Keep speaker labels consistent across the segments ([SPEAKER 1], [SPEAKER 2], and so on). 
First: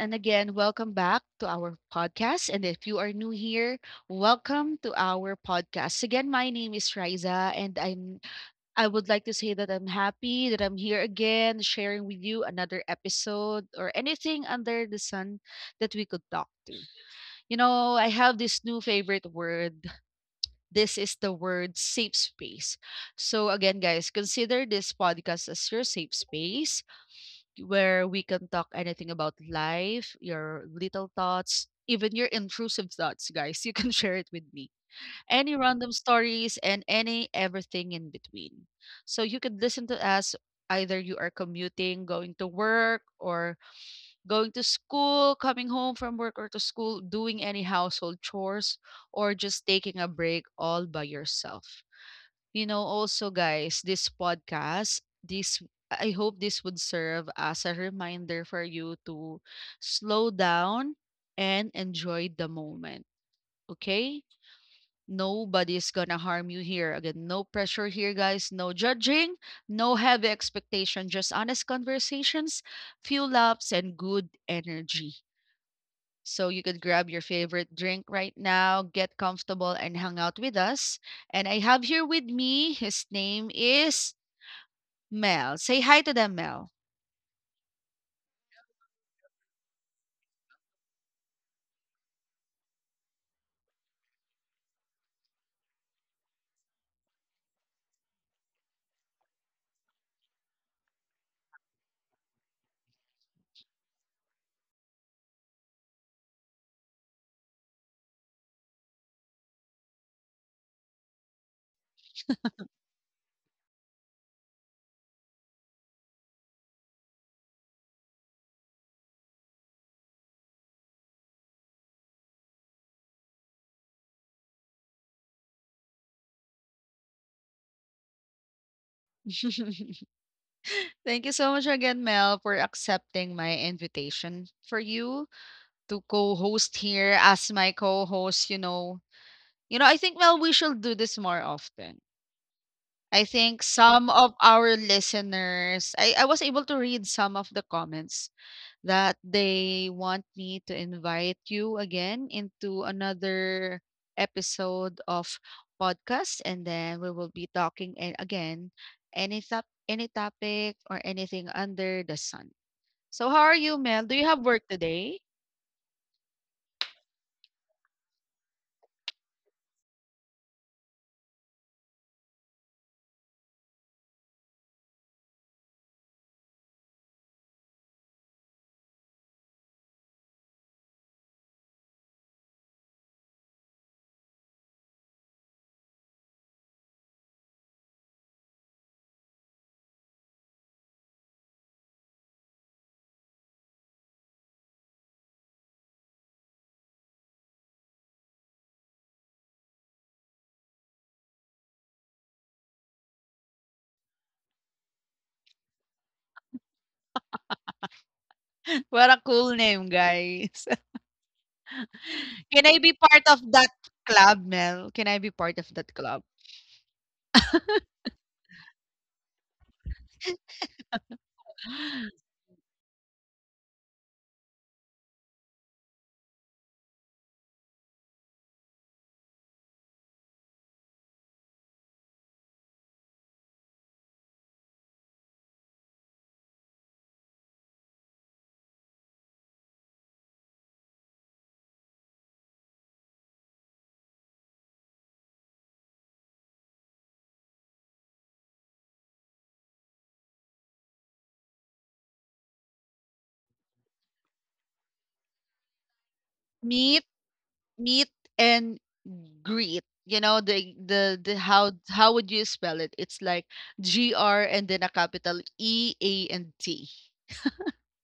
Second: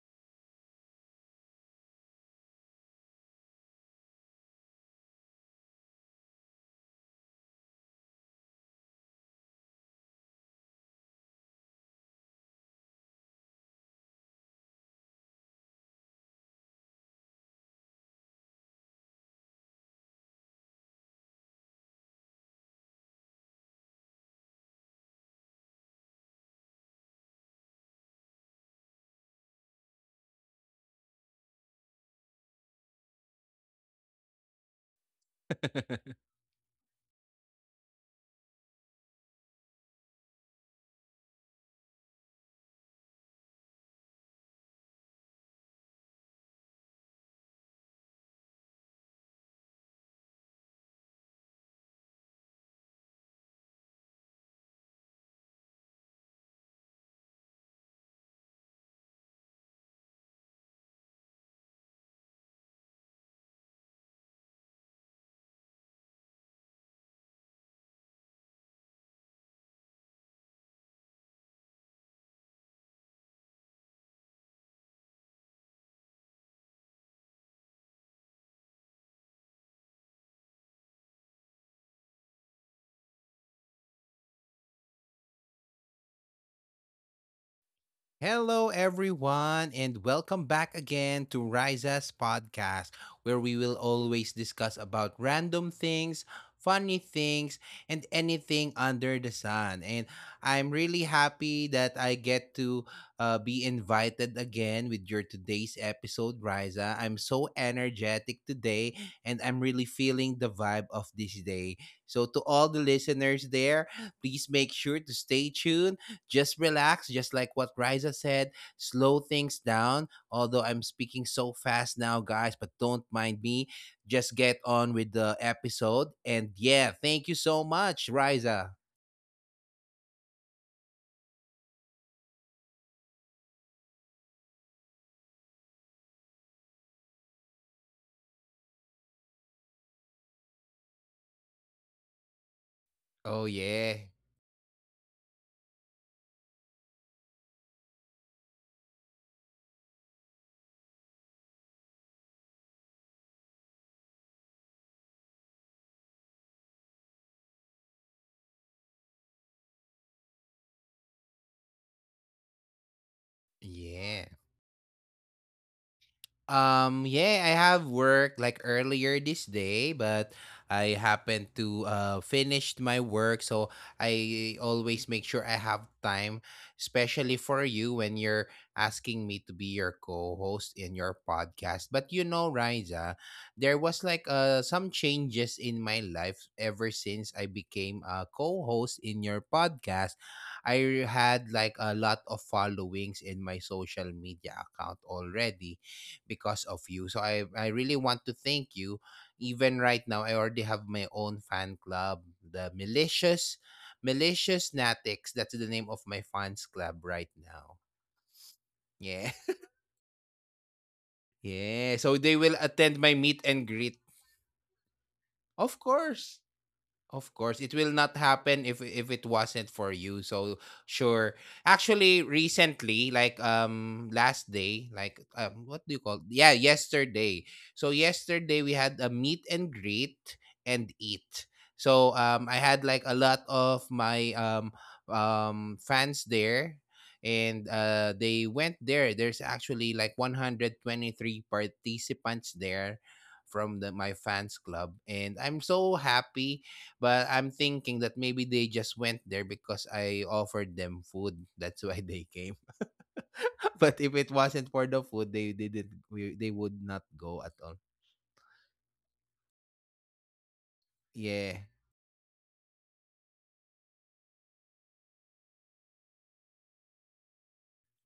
[SPEAKER 1] and again, welcome back to our podcast. And if you are new here, welcome to our podcast. Again, my name is Riza, and I would like to say that I'm happy that I'm here again, sharing with you another episode or anything under the sun that we could talk to. You know, I have this new favorite word. This is the word safe space. So, again, guys, consider this podcast as your safe space where we can talk anything about life, your little thoughts, even your intrusive thoughts, guys. You can share it with me. Any random stories and any everything in between. So you could listen to us either you are commuting, going to work, or going to school, coming home from work or to school, doing any household chores, or just taking a break all by yourself. You know, also guys, this podcast, this I hope this would serve as a reminder for you to slow down and enjoy the moment. Okay? Nobody's gonna harm you here. Again, no pressure here, guys. No judging, no heavy expectation, just honest conversations, few laughs, and good energy. So you could grab your favorite drink right now, get comfortable, and hang out with us. And I have here with me, his name is Mel. Say hi to them, Mel.
[SPEAKER 2] Hello, everyone, and welcome back again to Riza's podcast, where we will always discuss about random things, funny things, and anything under the sun. And I'm really happy that I get to be invited again with your today's episode, Riza. I'm so energetic today, and I'm really feeling the vibe of this day. So, to all the listeners there, please make sure to stay tuned just relax, just like what Riza said, slow things down. Although I'm speaking so fast now, guys, but don't mind me. Just get on with the episode. And yeah, thank you so much, Riza.
[SPEAKER 1] Thank you so much again, Mel, for accepting my invitation for you to co-host here as my co-host, you know. You know, I think Mel, we should do this more often. I
[SPEAKER 2] Oh,
[SPEAKER 1] think
[SPEAKER 2] yeah.
[SPEAKER 1] some of our listeners, I was able to read some of the comments that they want me to invite you again into another episode of podcast and then we will be talking again any topic or anything under the sun. So how are you, Mel? Do you
[SPEAKER 2] Yeah.
[SPEAKER 1] have work today?
[SPEAKER 2] Yeah, I have work like earlier this day, but I happened to finished my work, so I always make sure I have time, especially for you when you're asking me to be your co-host in your podcast. But you know, Riza, there was like some changes in my life ever since I became a co-host in your podcast. I had like a lot of followings in my social media account already because of you. So I really want to thank you. Even right now, I already have my own fan club, the Malicious Natics. That's the name of my fans club right now.
[SPEAKER 1] What a
[SPEAKER 2] Yeah.
[SPEAKER 1] cool name, guys.
[SPEAKER 2] Yeah. So they will
[SPEAKER 1] Can I be
[SPEAKER 2] attend my
[SPEAKER 1] part of
[SPEAKER 2] meet and
[SPEAKER 1] that
[SPEAKER 2] greet.
[SPEAKER 1] club, Mel? Can I be part of
[SPEAKER 2] Of
[SPEAKER 1] that club?
[SPEAKER 2] course. Of course, it will not happen if it wasn't for you. So sure. Actually, recently, like last day, like what do you call? Yeah, yesterday. So yesterday we had a meet and greet and eat. So I had like a lot of my fans there and they went there. There's actually like 123 participants there from the my fans club and I'm so happy. But I'm thinking that maybe they just went there because I offered them food. That's why they came. But if it wasn't for the food, they didn't. We- They would
[SPEAKER 1] Me
[SPEAKER 2] not go at all.
[SPEAKER 1] Meet and greet. You know the
[SPEAKER 2] Yeah.
[SPEAKER 1] how would you spell it? It's like G R and then a capital E A and T.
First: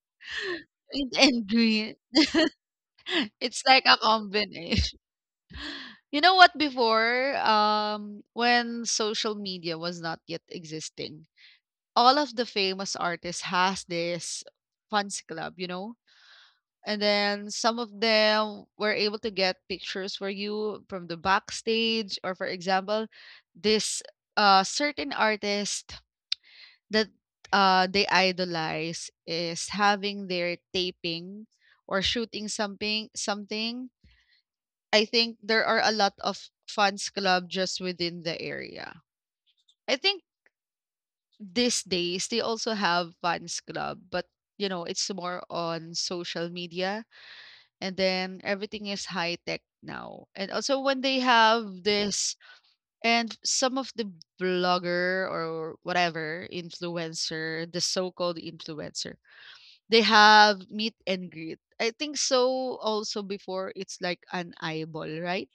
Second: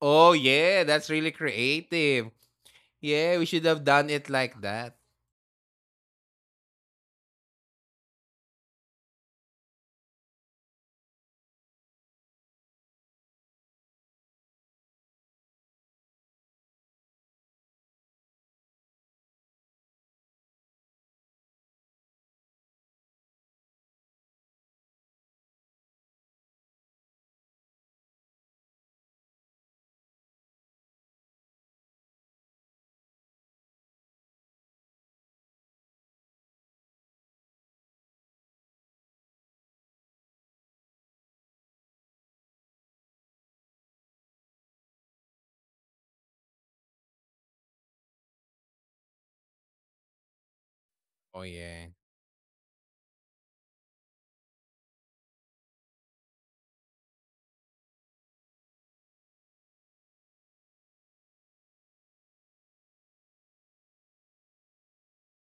[SPEAKER 2] Oh yeah, that's
[SPEAKER 1] Meet
[SPEAKER 2] really
[SPEAKER 1] and greet.
[SPEAKER 2] creative. Yeah, we
[SPEAKER 1] It's
[SPEAKER 2] should have
[SPEAKER 1] like a
[SPEAKER 2] done it like that.
[SPEAKER 1] combination. You know what? Before, when social media was not yet existing, all of the famous artists has this fans club. You know, and then some of them were able to get pictures for you from the backstage, or for example, this certain artist that they idolize is having their taping or shooting something. Something. I think there are a lot of fans club just within the area. I think these days they also have fans club, but you know it's more on social media and then everything is high tech now. And also when they
[SPEAKER 2] Oh
[SPEAKER 1] have
[SPEAKER 2] yeah.
[SPEAKER 1] this and some of the blogger or whatever influencer, the so-called influencer, they have meet and greet. I think so also before it's like an eyeball, right?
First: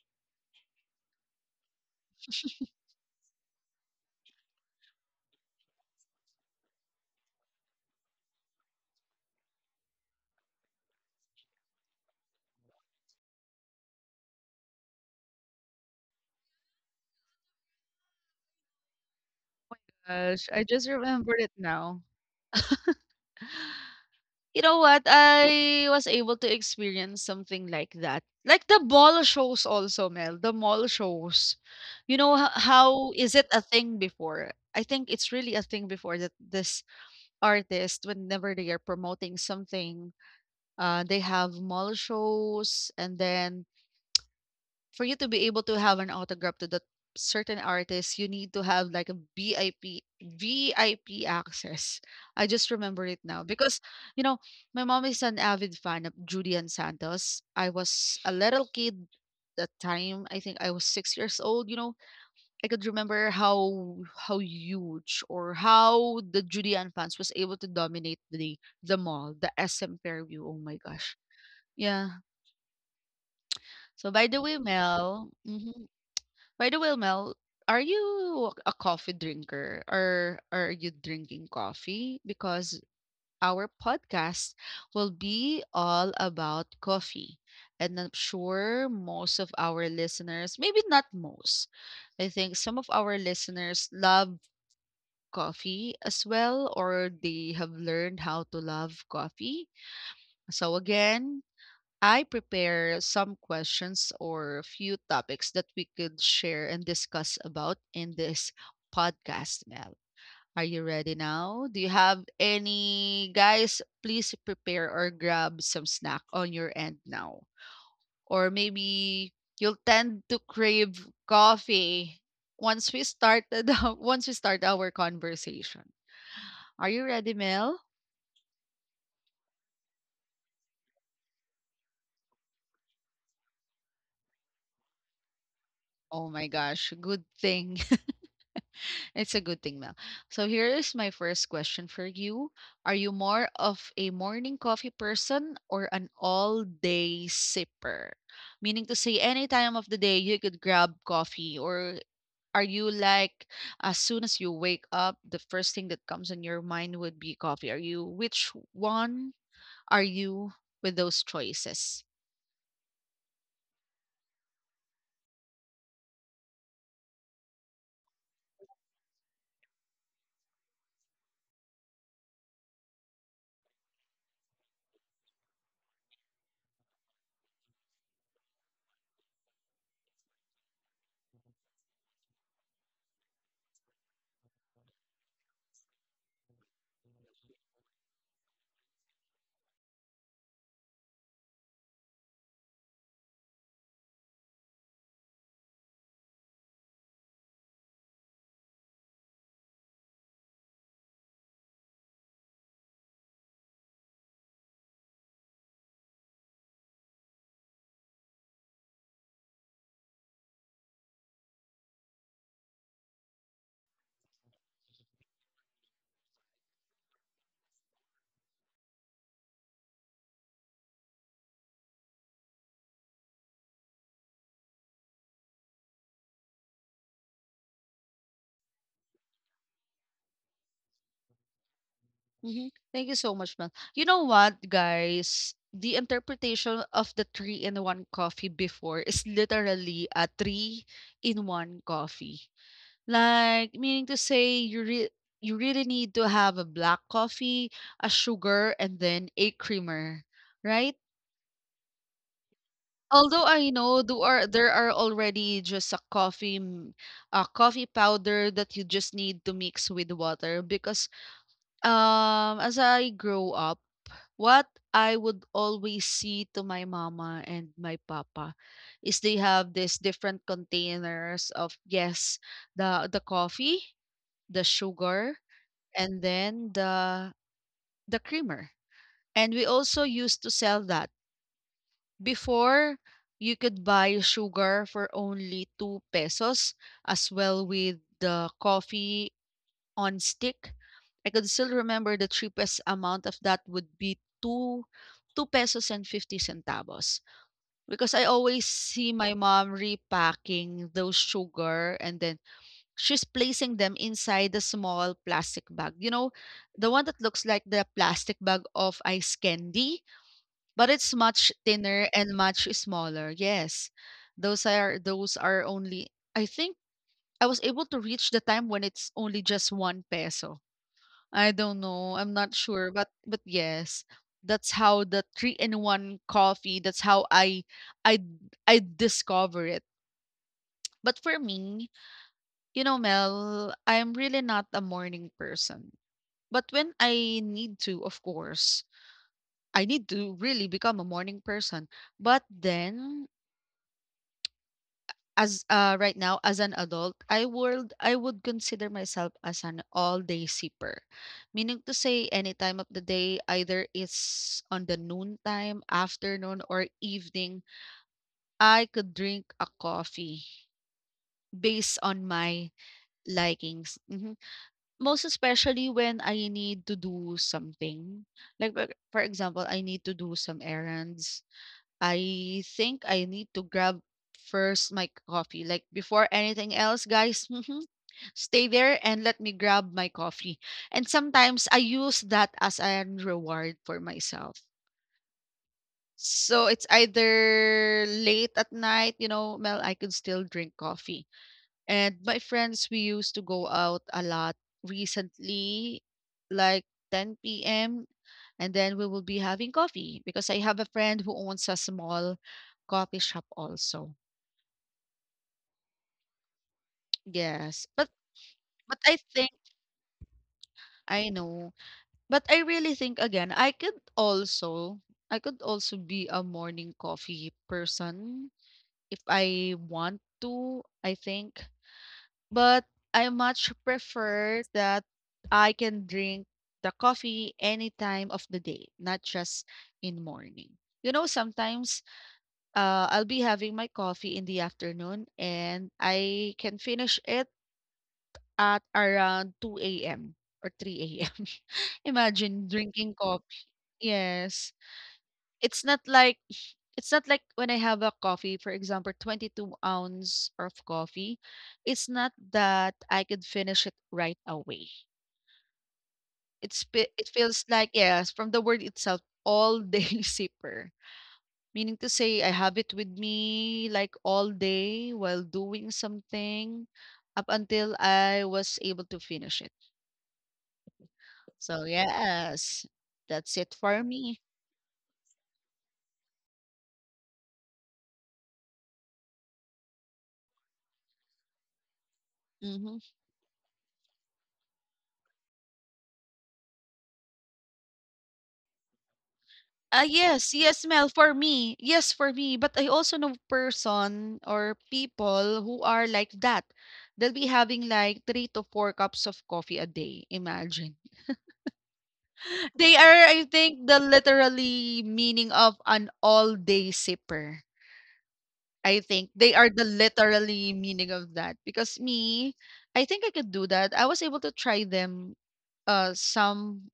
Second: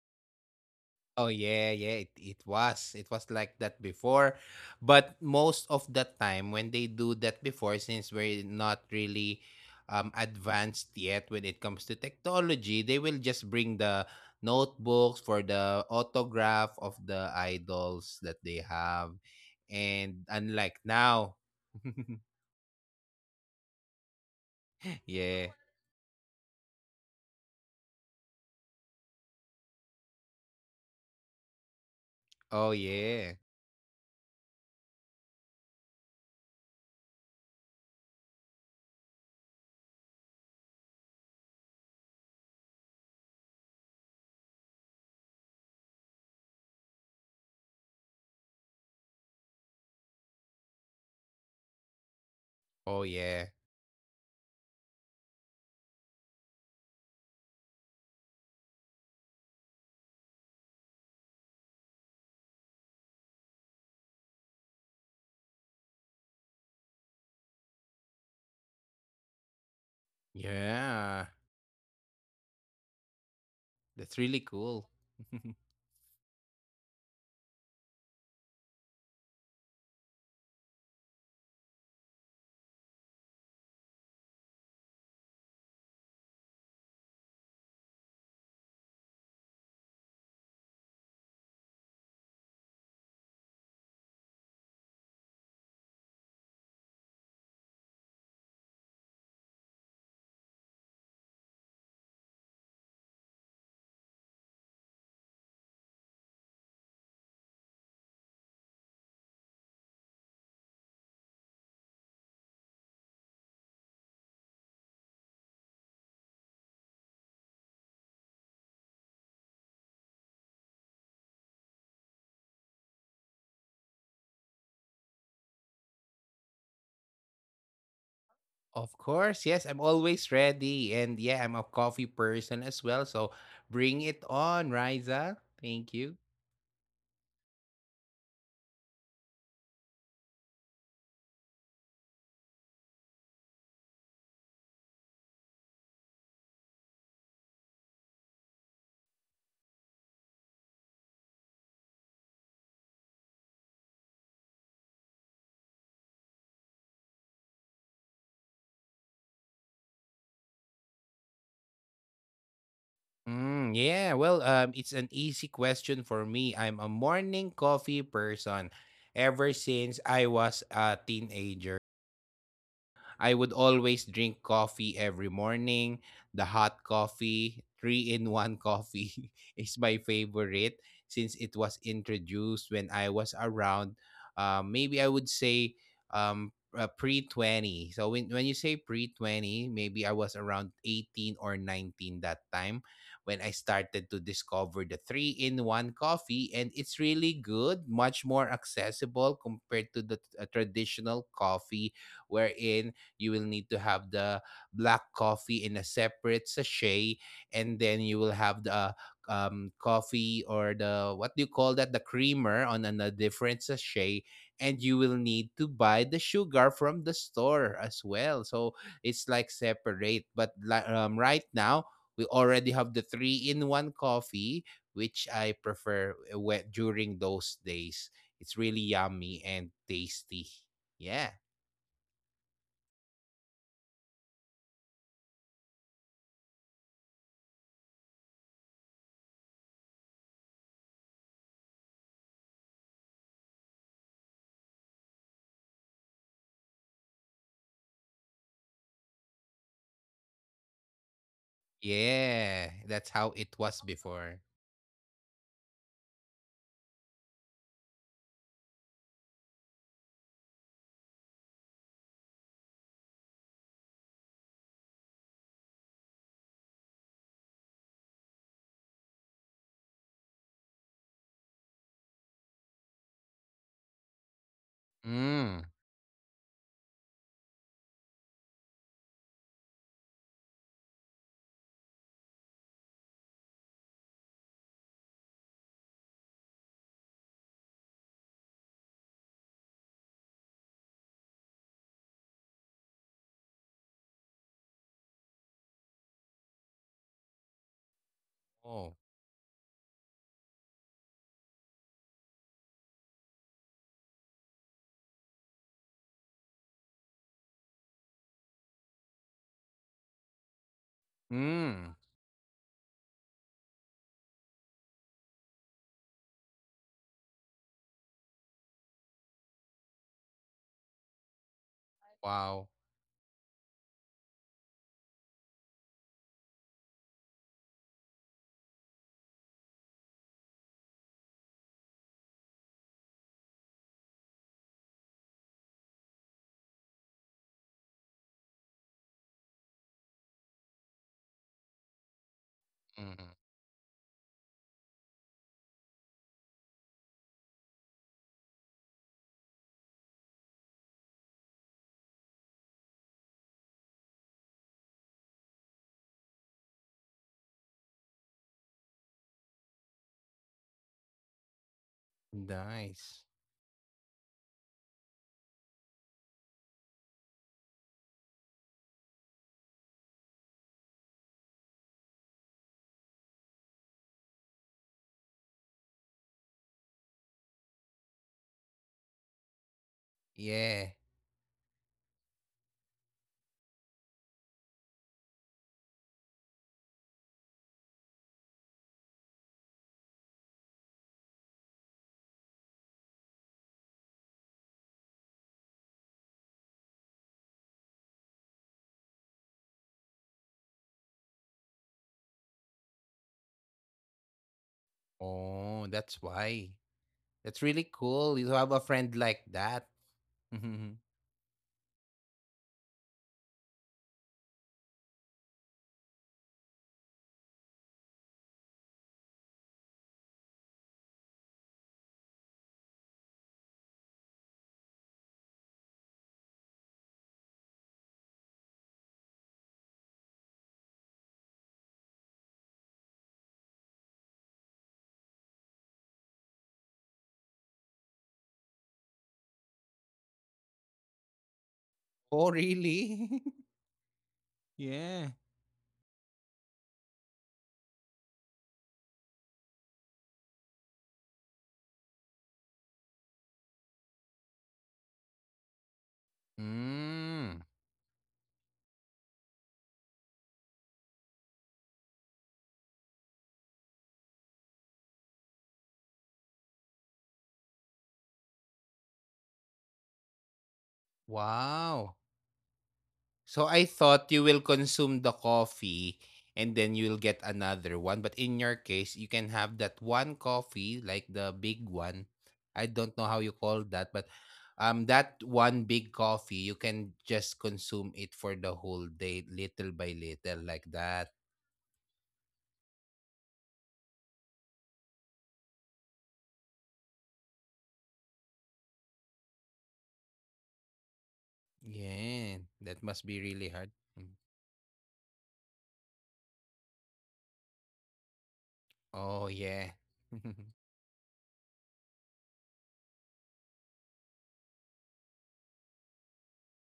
[SPEAKER 2] Oh yeah, yeah, it was. It was like that before. But most of the time when they do that before, since we're not really advanced yet when it comes to technology, they will just bring the notebooks for the autograph of the idols that they have. And
[SPEAKER 1] Gosh, I
[SPEAKER 2] unlike
[SPEAKER 1] just
[SPEAKER 2] now.
[SPEAKER 1] remembered it now. You know what,
[SPEAKER 2] Yeah.
[SPEAKER 1] I was able to experience something like that. Like the ball shows also, Mel, the mall shows. You know h-
[SPEAKER 2] Oh
[SPEAKER 1] how
[SPEAKER 2] yeah.
[SPEAKER 1] is it a thing before? I think it's really a thing before that this artist, whenever they are promoting something, they have mall shows and then for you to be able to have an autograph to that certain artist, you need to have like a VIP access. I just
[SPEAKER 2] Oh
[SPEAKER 1] remember it
[SPEAKER 2] yeah.
[SPEAKER 1] now because you know my mom is an avid fan of Julian Santos. I was a little kid that time. I think I was 6 years old. You know, I could remember how huge or how the Julian fans was able to dominate the mall, the SM Fairview. Oh my gosh,
[SPEAKER 2] Yeah.
[SPEAKER 1] yeah. So
[SPEAKER 2] That's
[SPEAKER 1] by
[SPEAKER 2] really
[SPEAKER 1] the way,
[SPEAKER 2] cool.
[SPEAKER 1] Mel. Mhm. By the way, Mel, are you a coffee drinker or are you drinking coffee? Because our podcast will be all about coffee. And I'm sure most of our listeners, maybe not most, I think some of our listeners love coffee as well, or they have learned how to love coffee. So, again, I prepare some questions or a few topics that we could share and discuss about in this podcast, Mel. Are you ready now? Do you have any guys? Please prepare or grab some snack on your end now. Or maybe you'll tend to crave coffee once we started once we start our conversation. Are you ready, Mel?
[SPEAKER 2] Of course, yes, I'm always ready. And yeah, I'm a coffee person as well. So bring it on, Riza. Thank you.
[SPEAKER 1] Oh my gosh, good thing it's a good thing, Mel. So here is my first question for you. Are you more of a morning coffee person or an all-day sipper? Meaning to say any time of the day you could grab coffee or are you like as soon as you wake up the first thing that comes in your mind would be coffee? Are you are you with those choices?
[SPEAKER 2] Yeah, well, it's an easy question for me. I'm a morning coffee person ever since I was a teenager. I would always drink coffee every morning. The hot coffee, three in one coffee, is my favorite since it was introduced when I was around, maybe I would say um, pre 20. So, when you say pre 20, maybe I was around 18 or 19 that time when I started to discover the three in one coffee. And it's really good, much more accessible compared to the traditional coffee, wherein you will need to have the black coffee in a separate sachet and then you will have the coffee or the what do you call that, the creamer on a different sachet, and you will need to buy the sugar from the store as well. So it's like separate, but right now we already have the three in one coffee which I prefer. During those days, it's really yummy and tasty, yeah.
[SPEAKER 1] Mhm. Thank you so much, man. You know what, guys? The interpretation of the three in one coffee before is literally a three in one coffee. Like meaning to say you really need to have a black coffee, a sugar, and then a creamer, right?
[SPEAKER 2] Yeah, that's how
[SPEAKER 1] Although
[SPEAKER 2] it
[SPEAKER 1] I
[SPEAKER 2] was
[SPEAKER 1] know
[SPEAKER 2] before.
[SPEAKER 1] there are already just a coffee powder that you just need to mix with water because as I grow up. What I would always see to my mama and my papa is they have these different containers of, yes, the coffee, the sugar,
[SPEAKER 2] Mm.
[SPEAKER 1] and then the creamer. And we also used to sell that. Before you could buy sugar for only 2 pesos as well with the coffee on stick. I could still remember the cheapest amount of that would be two pesos and 50 centavos. Because I always
[SPEAKER 2] Oh.
[SPEAKER 1] see my mom repacking those sugar and then she's placing them inside the small plastic bag. You know, the one that looks like the plastic bag of ice candy, but it's much
[SPEAKER 2] Mm.
[SPEAKER 1] thinner and much smaller. Yes. Those are only, I think, I was able to reach the time when it's only just one peso. I don't know, I'm not
[SPEAKER 2] Wow.
[SPEAKER 1] sure, but yes, that's how the three-in-one coffee, that's how I I discover it. But for me, you know, Mel, I'm really not a morning person. But when I need to, of course, I need to really become a morning person. But then
[SPEAKER 2] Mhm.
[SPEAKER 1] as right now as an adult, I would consider myself as an all day sipper, meaning to say any time of the day either it's on the noon time, afternoon or evening, I could drink a coffee based on my
[SPEAKER 2] Nice.
[SPEAKER 1] likings. Mhm. Most especially when I need to do something, like for example I need to do some errands, I think I need to grab first my coffee like before anything else, guys. Stay there and let me grab my coffee.
[SPEAKER 2] Yeah.
[SPEAKER 1] And sometimes I use that as an reward for myself. So it's either late at night, you know, Mel, I could still drink coffee. And my friends, we used to go out a lot recently, like 10 p.m. And then we will be having coffee because I have a friend who owns a small coffee shop also.
[SPEAKER 2] Oh, that's why. That's
[SPEAKER 1] Yes.
[SPEAKER 2] really cool. You have a
[SPEAKER 1] But I
[SPEAKER 2] friend like
[SPEAKER 1] think
[SPEAKER 2] that.
[SPEAKER 1] I know. But I really think again, I could also be a morning coffee person if I want to, I think. But I much prefer that I can drink the coffee any time of the day, not just in morning. You know, sometimes I'll be having my coffee in the afternoon and I can finish it at around 2 a.m. or 3 a.m.
[SPEAKER 2] Oh,
[SPEAKER 1] Imagine drinking
[SPEAKER 2] really?
[SPEAKER 1] coffee. Yes.
[SPEAKER 2] Yeah.
[SPEAKER 1] It's not like it's not like when I have a coffee, for example, 22 ounce of coffee. It's not that I could finish it right away. It
[SPEAKER 2] Mm.
[SPEAKER 1] feels like, yes, from the word itself, all day sipper. Meaning to say I have it with me like all day while doing something up until I was able to finish it. So
[SPEAKER 2] Wow.
[SPEAKER 1] yes, that's
[SPEAKER 2] So
[SPEAKER 1] it
[SPEAKER 2] I
[SPEAKER 1] for
[SPEAKER 2] thought you
[SPEAKER 1] me.
[SPEAKER 2] will consume the coffee and then you'll get another one. But in your case, you can have that one coffee, like the big one. I
[SPEAKER 1] Mhm.
[SPEAKER 2] don't know how you call that, but that one big coffee, you can just consume it for the whole day, little
[SPEAKER 1] Ah,
[SPEAKER 2] by
[SPEAKER 1] yes,
[SPEAKER 2] little,
[SPEAKER 1] yes,
[SPEAKER 2] like
[SPEAKER 1] Mel, for
[SPEAKER 2] that.
[SPEAKER 1] me. Yes, for me. But I also know person or people who are like that. They'll be having like three to four cups of coffee a day. Imagine.
[SPEAKER 2] Yeah.
[SPEAKER 1] They
[SPEAKER 2] That
[SPEAKER 1] are,
[SPEAKER 2] must be
[SPEAKER 1] I
[SPEAKER 2] really
[SPEAKER 1] think,
[SPEAKER 2] hard.
[SPEAKER 1] the
[SPEAKER 2] Mm.
[SPEAKER 1] literally meaning of an all-day sipper. I think
[SPEAKER 2] Oh
[SPEAKER 1] they are the
[SPEAKER 2] yeah.
[SPEAKER 1] literally meaning of that. Because me, I think I could do that. I was able to try them some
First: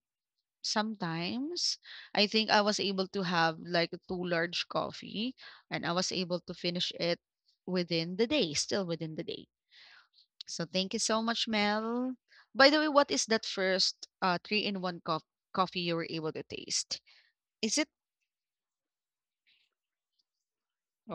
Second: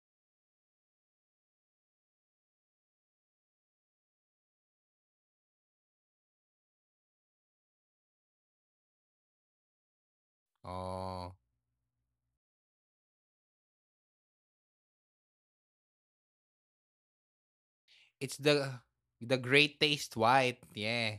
[SPEAKER 1] sometimes. I think I was able to have like two large coffee and I was able to finish it within the day, still within the day. So thank you so
[SPEAKER 2] Oh.
[SPEAKER 1] much, Mel. By the way, what is that first three in one cup coffee you were able to taste? Is it
[SPEAKER 2] It's the great taste white. Yeah.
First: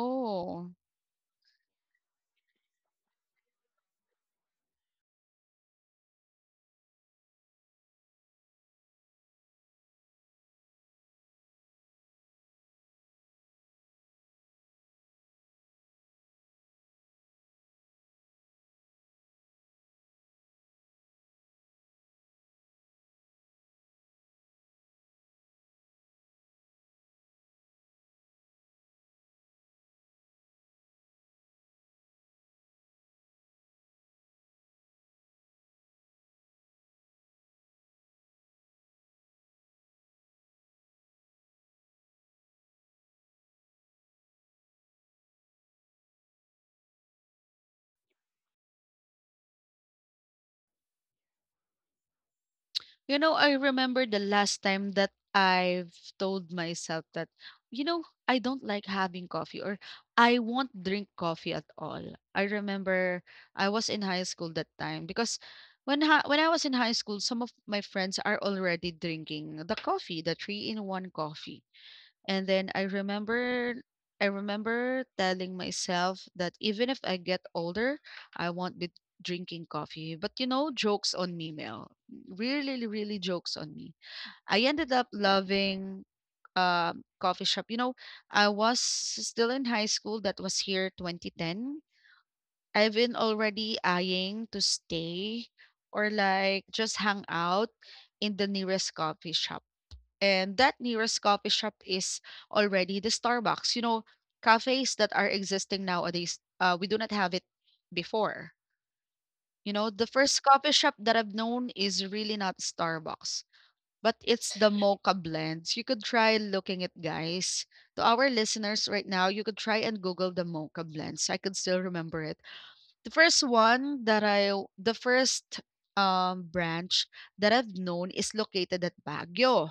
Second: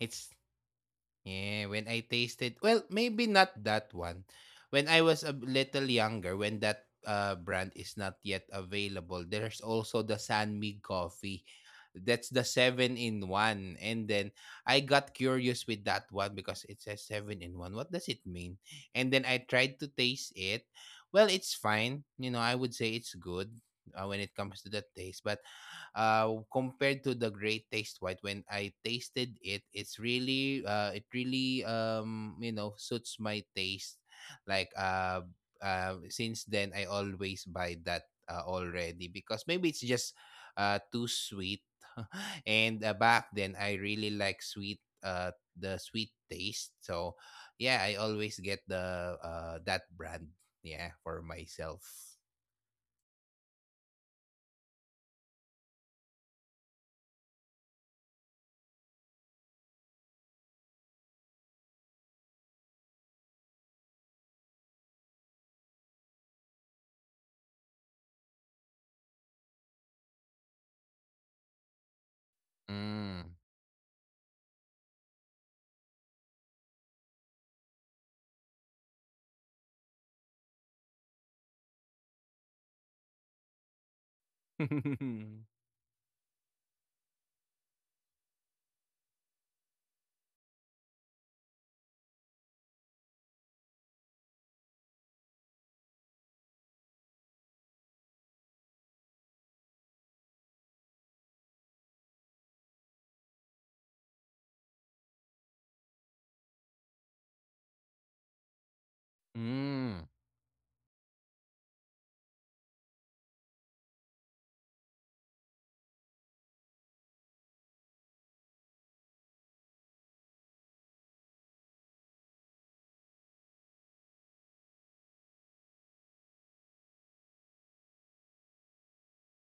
[SPEAKER 2] It's Yeah, when I tasted, well, maybe not that one. When I was a little younger, when that brand is not yet available, there's also the Sanmi coffee. That's the seven in one. And then I got curious with that one because it says seven in one. What does it mean? And then I tried to taste it. Well, it's fine. You know, I would say it's good when it comes to the taste, but compared to the great taste white, when I tasted it, it's really it really you know, suits my taste, like uh since then I always buy that already because maybe it's just too sweet and back then I really like sweet, the sweet taste. So yeah, I always get the that brand, yeah, for myself.
[SPEAKER 1] You know, I remember the last time that I've told myself that, I don't like having coffee, or I won't drink coffee at all. I remember I was in high school that time because when I was in high school, some of my friends are already drinking the coffee, the three in one coffee. And then
[SPEAKER 2] Mm.
[SPEAKER 1] I remember telling myself that even if I get older, I won't be drinking coffee. But jokes on me, Mel. Really, really jokes on me. I ended up loving coffee shop. You know, I was still in high school. That was here 2010. I've been already eyeing to stay or like just hang out in the nearest coffee shop, and that nearest coffee shop is already the Starbucks. You know, cafes that are existing nowadays, we do not have it before. You know, the
[SPEAKER 2] Mm.
[SPEAKER 1] first coffee shop that I've known is really not Starbucks, but it's the Mocha Blends. You could try looking it, guys. To our listeners right now, you could try and Google the Mocha Blends. I could still remember it. The first one that I, the first branch that I've known is located at Baguio,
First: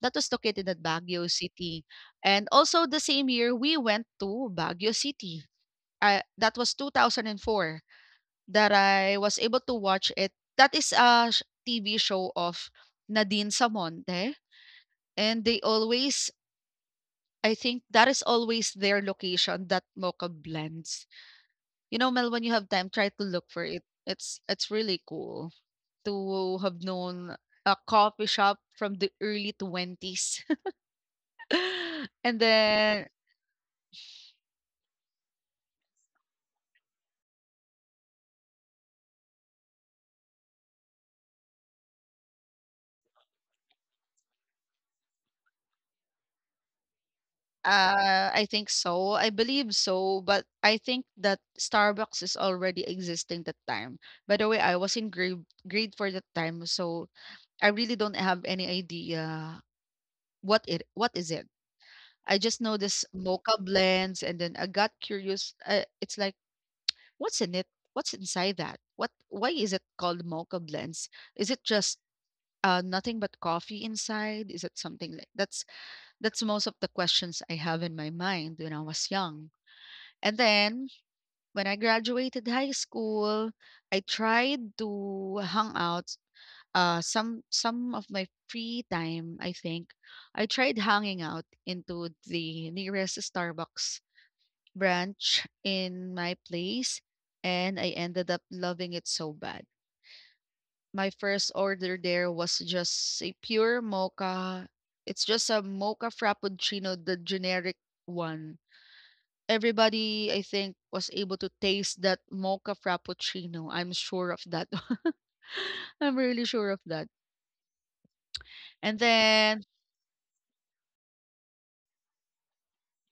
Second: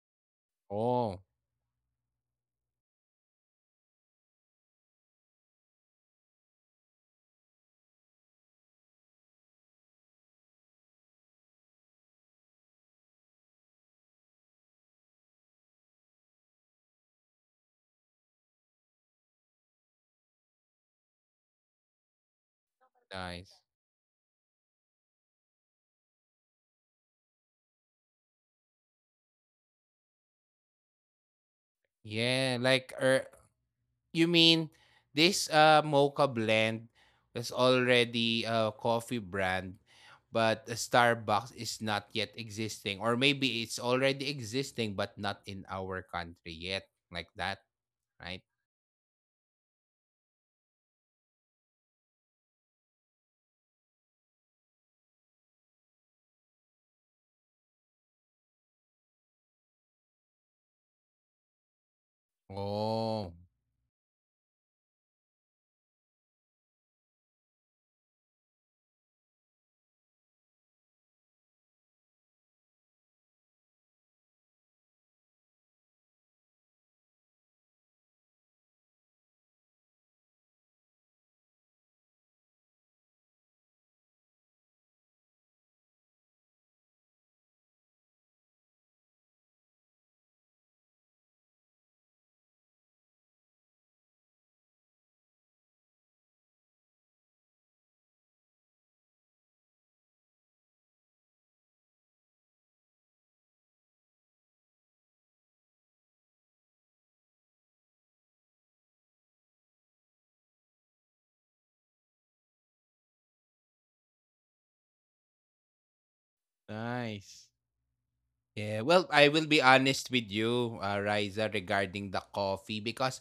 [SPEAKER 1] that was located at
[SPEAKER 2] Oh.
[SPEAKER 1] Baguio City. And also the same year we went to Baguio City. That was 2004 that I was able to watch it. That is a TV show of Nadine Samonte, and they always, I think that is always their location, that Mocha Blends. You know, Mel, when you have time, try to look
[SPEAKER 2] Nice.
[SPEAKER 1] for it. It's really cool to have known a coffee shop from the early 20s. And
[SPEAKER 2] Yeah,
[SPEAKER 1] then
[SPEAKER 2] you mean this mocha blend is already a coffee brand, but Starbucks is not yet existing, or maybe it's already existing but not in our country yet, like that, right?
[SPEAKER 1] I think so. I believe so, but I think that Starbucks is already existing that time. By the way, I was in grade for that time, so I really don't have any idea what is it. I just know this
[SPEAKER 2] Oh,
[SPEAKER 1] Mocha Blends, and then I got curious. It's like, what's in it? What's inside that? What? Why is it called Mocha Blends? Is it just nothing but coffee inside? Is it something like that's most of the questions I have in my mind when I was young. And then when I graduated high school, I tried to hang out some of my free time, I think. I tried hanging out into the nearest Starbucks branch in my place, and I ended up loving it so bad. My first order there was just a pure mocha. It's just a mocha frappuccino, the generic one. Everybody, I think, was able to taste that mocha frappuccino. I'm sure of that. I'm really sure of that.
[SPEAKER 2] nice. Yeah, well,
[SPEAKER 1] And
[SPEAKER 2] I will be
[SPEAKER 1] then
[SPEAKER 2] honest with you, Riza, regarding the coffee, because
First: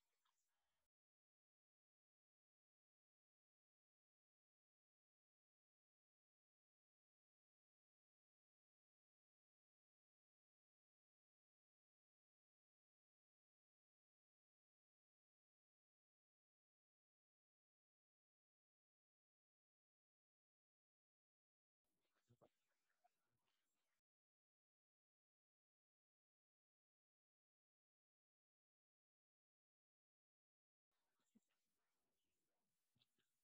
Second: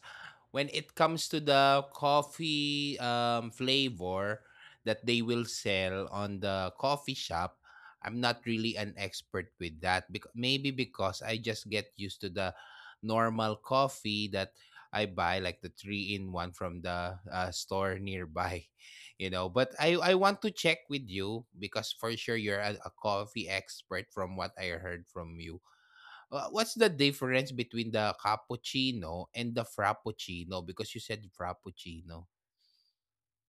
[SPEAKER 2] when it comes to the coffee flavor that they will sell on the coffee shop, I'm not really an expert with that. Because maybe because I just get used to the normal coffee that I buy, like the three in one from the store nearby. You know, but I want to check with you because for sure you're a coffee expert from what I heard from you. What's the difference between the cappuccino and the frappuccino, because you said frappuccino?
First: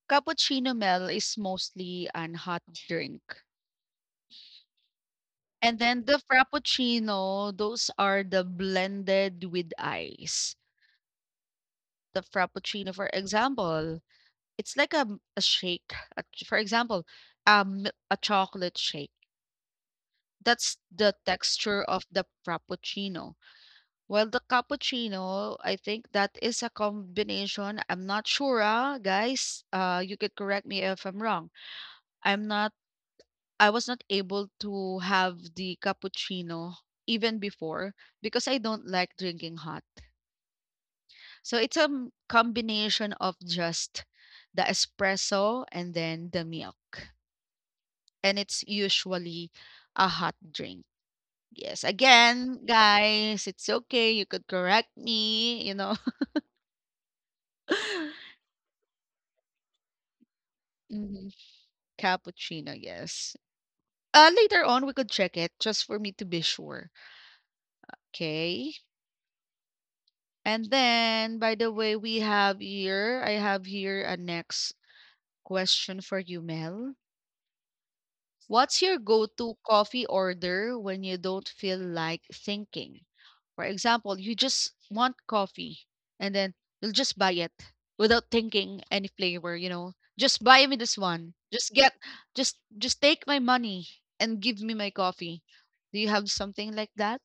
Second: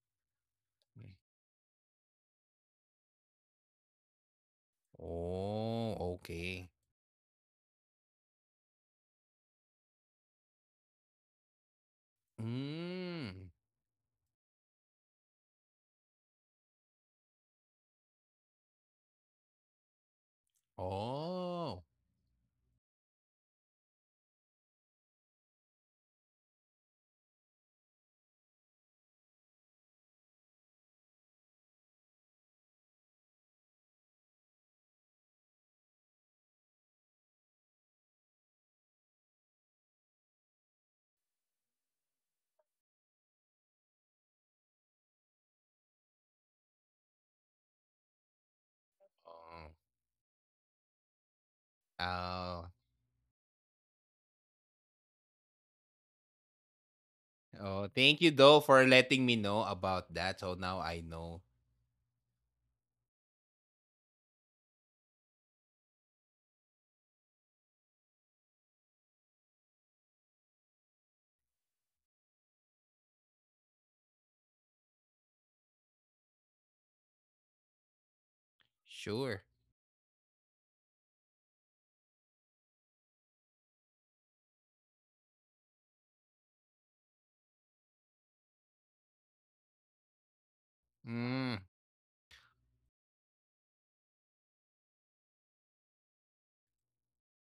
[SPEAKER 1] cappuccino,
[SPEAKER 2] Mm.
[SPEAKER 1] Mel, is mostly an hot drink. And
[SPEAKER 2] Oh,
[SPEAKER 1] then the
[SPEAKER 2] okay.
[SPEAKER 1] frappuccino, those are the blended with ice. The frappuccino, for
[SPEAKER 2] Mm.
[SPEAKER 1] example, it's like a shake. A for example, a chocolate shake. That's
[SPEAKER 2] Oh,
[SPEAKER 1] the texture
[SPEAKER 2] oh.
[SPEAKER 1] of the frappuccino. Well, the cappuccino, I think that is a combination. I'm not sure, ah, guys. You could correct me if I'm wrong. I'm not, I was not able to have the cappuccino even before because I don't like drinking hot. So it's a combination of just the espresso and then the milk. And it's usually a hot drink. Yes, again,
[SPEAKER 2] Ah.
[SPEAKER 1] guys, it's okay. You could correct me, you know.
[SPEAKER 2] Oh, thank you though for letting me know about that, so now I
[SPEAKER 1] Mhm.
[SPEAKER 2] know.
[SPEAKER 1] Cappuccino, yes. Later on, we could check it just for me to be sure. Okay. And then, by the way, we have here, I have here a next question for you, Mel. What's your go
[SPEAKER 2] Sure.
[SPEAKER 1] to coffee order when you don't feel like thinking? For example, you just want coffee, and then you'll just buy it without thinking any flavor, you know. Just buy me this one.
[SPEAKER 2] Mm.
[SPEAKER 1] Just get just take my money and give me my coffee. Do you have something like that?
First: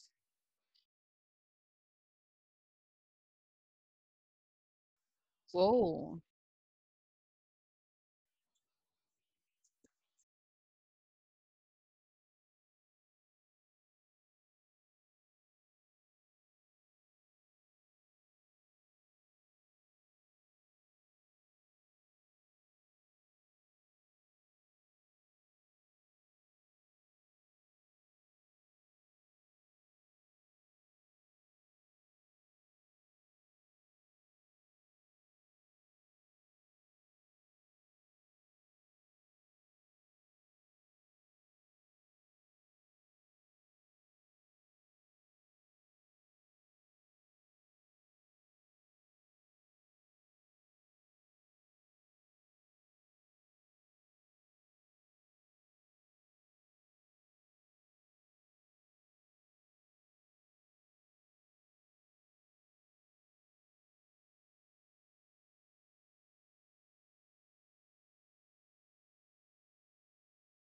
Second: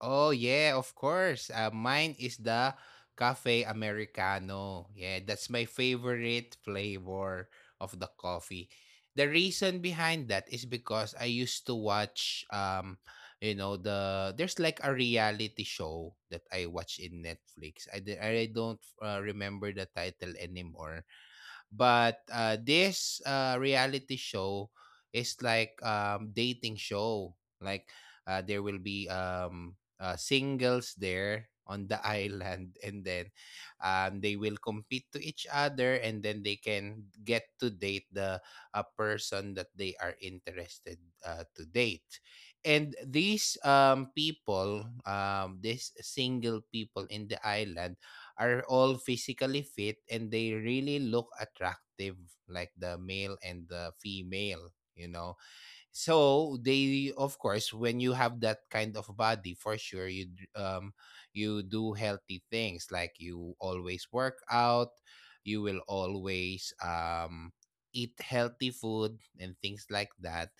[SPEAKER 2] Oh yeah, of course. Mine is the cafe americano. Yeah, that's my
[SPEAKER 1] Whoa.
[SPEAKER 2] favorite flavor of the coffee. The reason behind that is because I used to watch you know, there's like a reality show that I watch in Netflix. I don't remember the title anymore. But this reality show is like dating show. Like there will be singles there on the island, and then they will compete to each other, and then they can get to date the a person that they are interested to date. And these people, these single people in the island, are all physically fit and they really look attractive, like the male and the female, you know. So they, of course, when you have that kind of body, for sure you you do healthy things, like you always work out, you will always eat healthy food and things like that.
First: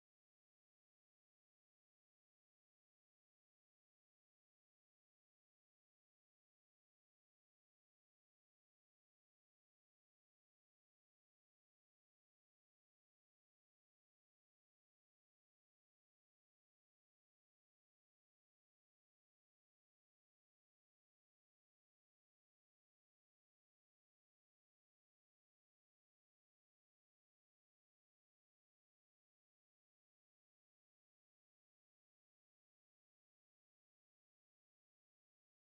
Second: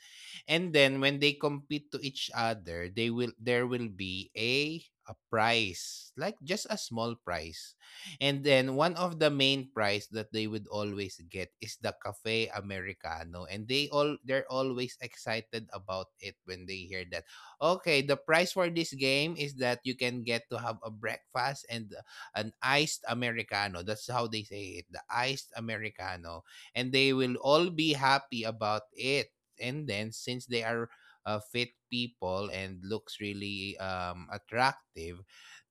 [SPEAKER 2] And then when they compete to each other, they will there will be a prize, like just a small prize. And then one of the main prize that they would always get is the cafe americano, and they're always excited about it when they hear that. Okay, the prize for this game is that you can get to have a breakfast and an iced americano. That's how they say it, the iced americano, and they will all be happy about it. And then, since they are fit people and looks really attractive,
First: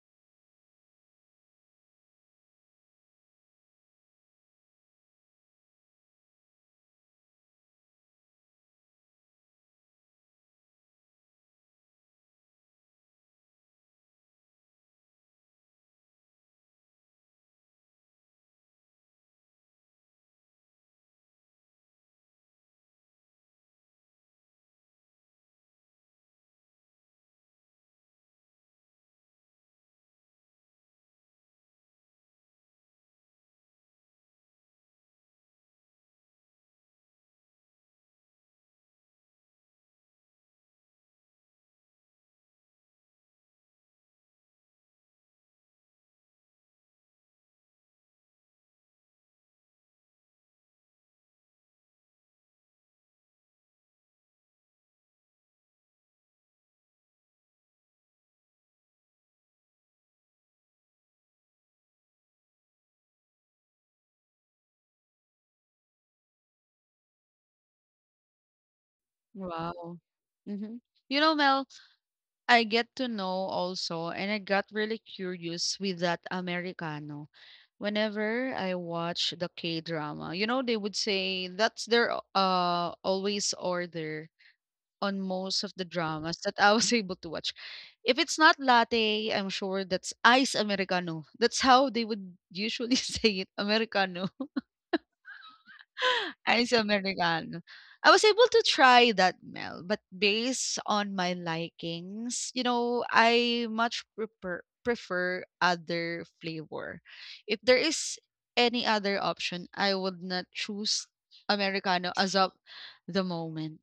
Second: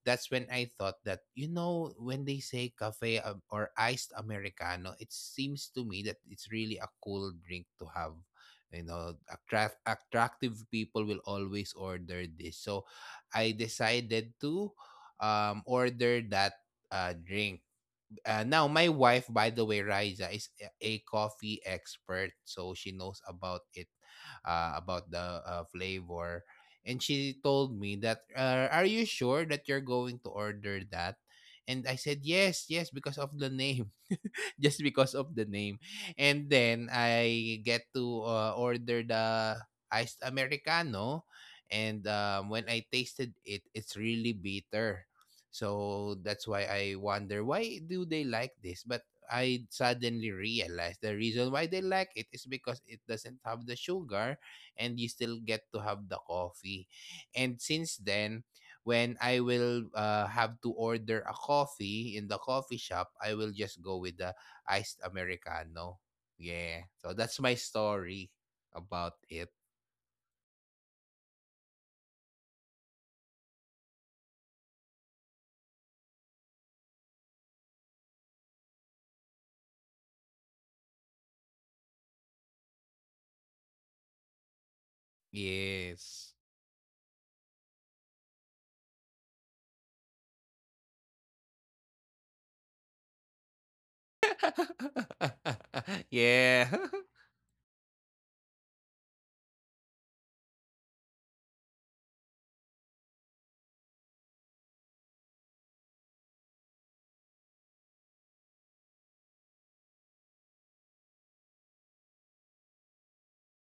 [SPEAKER 2] that's when I thought that, you know, when they say cafe or iced americano, it seems to me that it's really a cool drink to have. You know, attract attractive people will always order this. So I decided to order that drink. Now my wife, by the way, Riza, is a coffee expert, so she knows about it, about the flavor. And she told me that, are you sure that you're going to order that? And I said yes, yes, because of the name. Just because of the name. And then I get to order the iced americano, and when I tasted it, it's really bitter. So that's why I wonder, why do they like this? But I suddenly realized the reason why they like it is because it doesn't have the sugar, and you still get to have the coffee. And since then, when I will have to order a coffee in the coffee shop, I will just go with the iced americano. Yeah. So that's my story about it.
[SPEAKER 1] Wow. Hmm. You know, Mel, I get to know also, and I got really curious with that Americano. Whenever I watch the K drama, you know, they would say that's their always order on most of the dramas
[SPEAKER 2] Yes.
[SPEAKER 1] that I was able to watch. If it's not latte, I'm sure that's ice Americano. That's how they would usually say it, Americano. Ice
[SPEAKER 2] Yeah.
[SPEAKER 1] Americano. I was able to try that, Mel, but based on my likings, you know, I much prefer other flavor. If there is any other option, I would not choose Americano as of the moment.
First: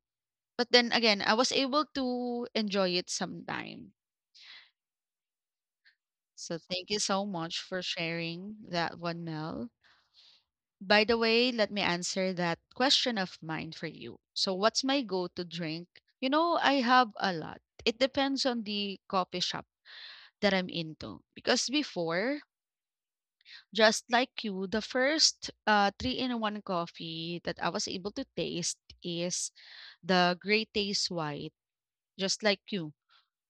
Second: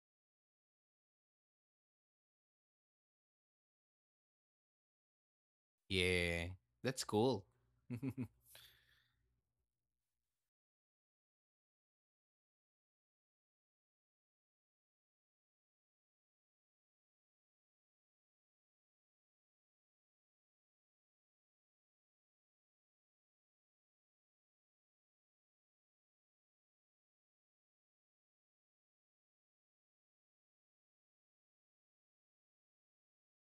[SPEAKER 1] But then again, I was able to enjoy it sometime.
[SPEAKER 2] Yeah.
[SPEAKER 1] So thank you
[SPEAKER 2] That's
[SPEAKER 1] so
[SPEAKER 2] cool.
[SPEAKER 1] much for sharing that one, Mel. By the way, let me answer that question of mine for you. So, what's my go to drink? You know, I have a lot. It depends on the coffee shop that I'm into. Because before, just like you, the first three in one coffee that I was able to taste is the Great Taste White, just like you.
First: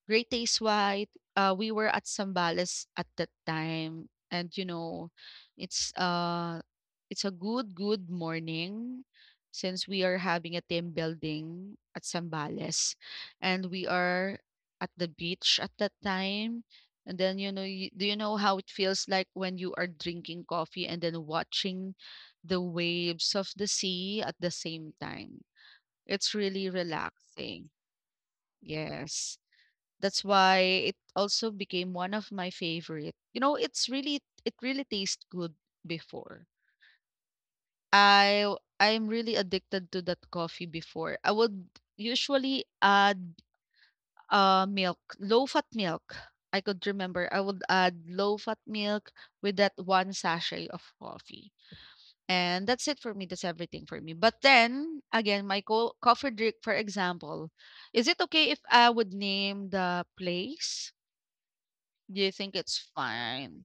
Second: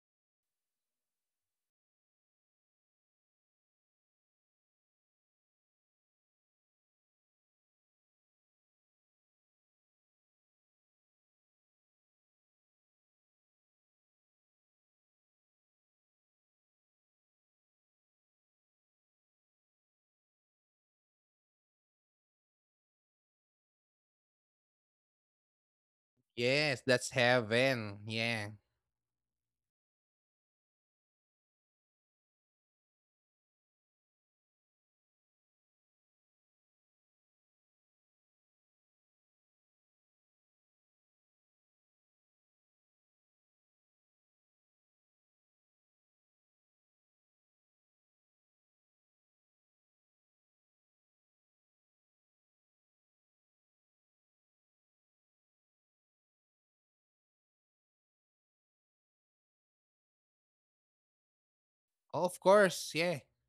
[SPEAKER 1] Great Taste White, we were at Zambales at that time. And you know, it's it's a good, good morning since we are having a team building at Zambales. And we are at the beach at that time. And then you know, do you know how it feels like when you are drinking coffee and then watching the waves of the sea at the same time? It's really
[SPEAKER 2] Yes, that's
[SPEAKER 1] relaxing.
[SPEAKER 2] heaven. Yeah.
[SPEAKER 1] Yes. That's why it also became one of my favorite. You know, it's really it really tastes good before. I I'm really addicted to that coffee before. I would usually add milk, low fat milk. I could remember I would add low fat milk with that one sachet of coffee. And that's it for me. That's everything for me. But then again, my coffee drink, for example, is it okay if I would name the place? Do you
[SPEAKER 2] Oh,
[SPEAKER 1] think
[SPEAKER 2] of
[SPEAKER 1] it's
[SPEAKER 2] course. Yeah.
[SPEAKER 1] fine?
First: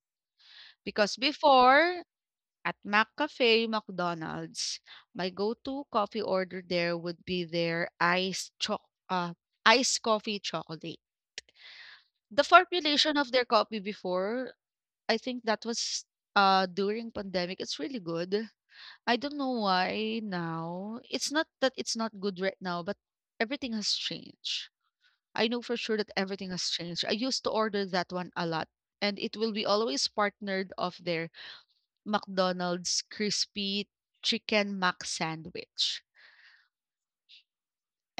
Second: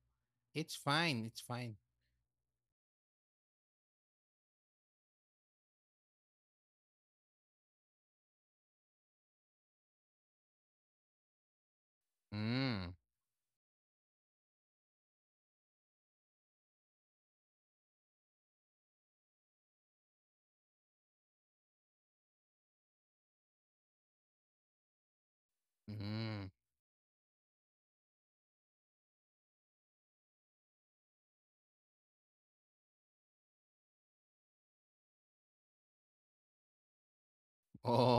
[SPEAKER 2] It's
[SPEAKER 1] Because
[SPEAKER 2] fine. It's fine.
[SPEAKER 1] before, at McCafe McDonald's, my go-to coffee order there would be their uh, iced coffee chocolate. The
[SPEAKER 2] Mm.
[SPEAKER 1] formulation of their coffee before, I think that was during pandemic, it's really good. I don't know why now. It's not that it's not good right now, but everything has changed. I know for sure that
[SPEAKER 2] Mm.
[SPEAKER 1] everything has changed. I used to order that one a lot, and it will be always partnered of their McDonald's crispy chicken mac sandwich.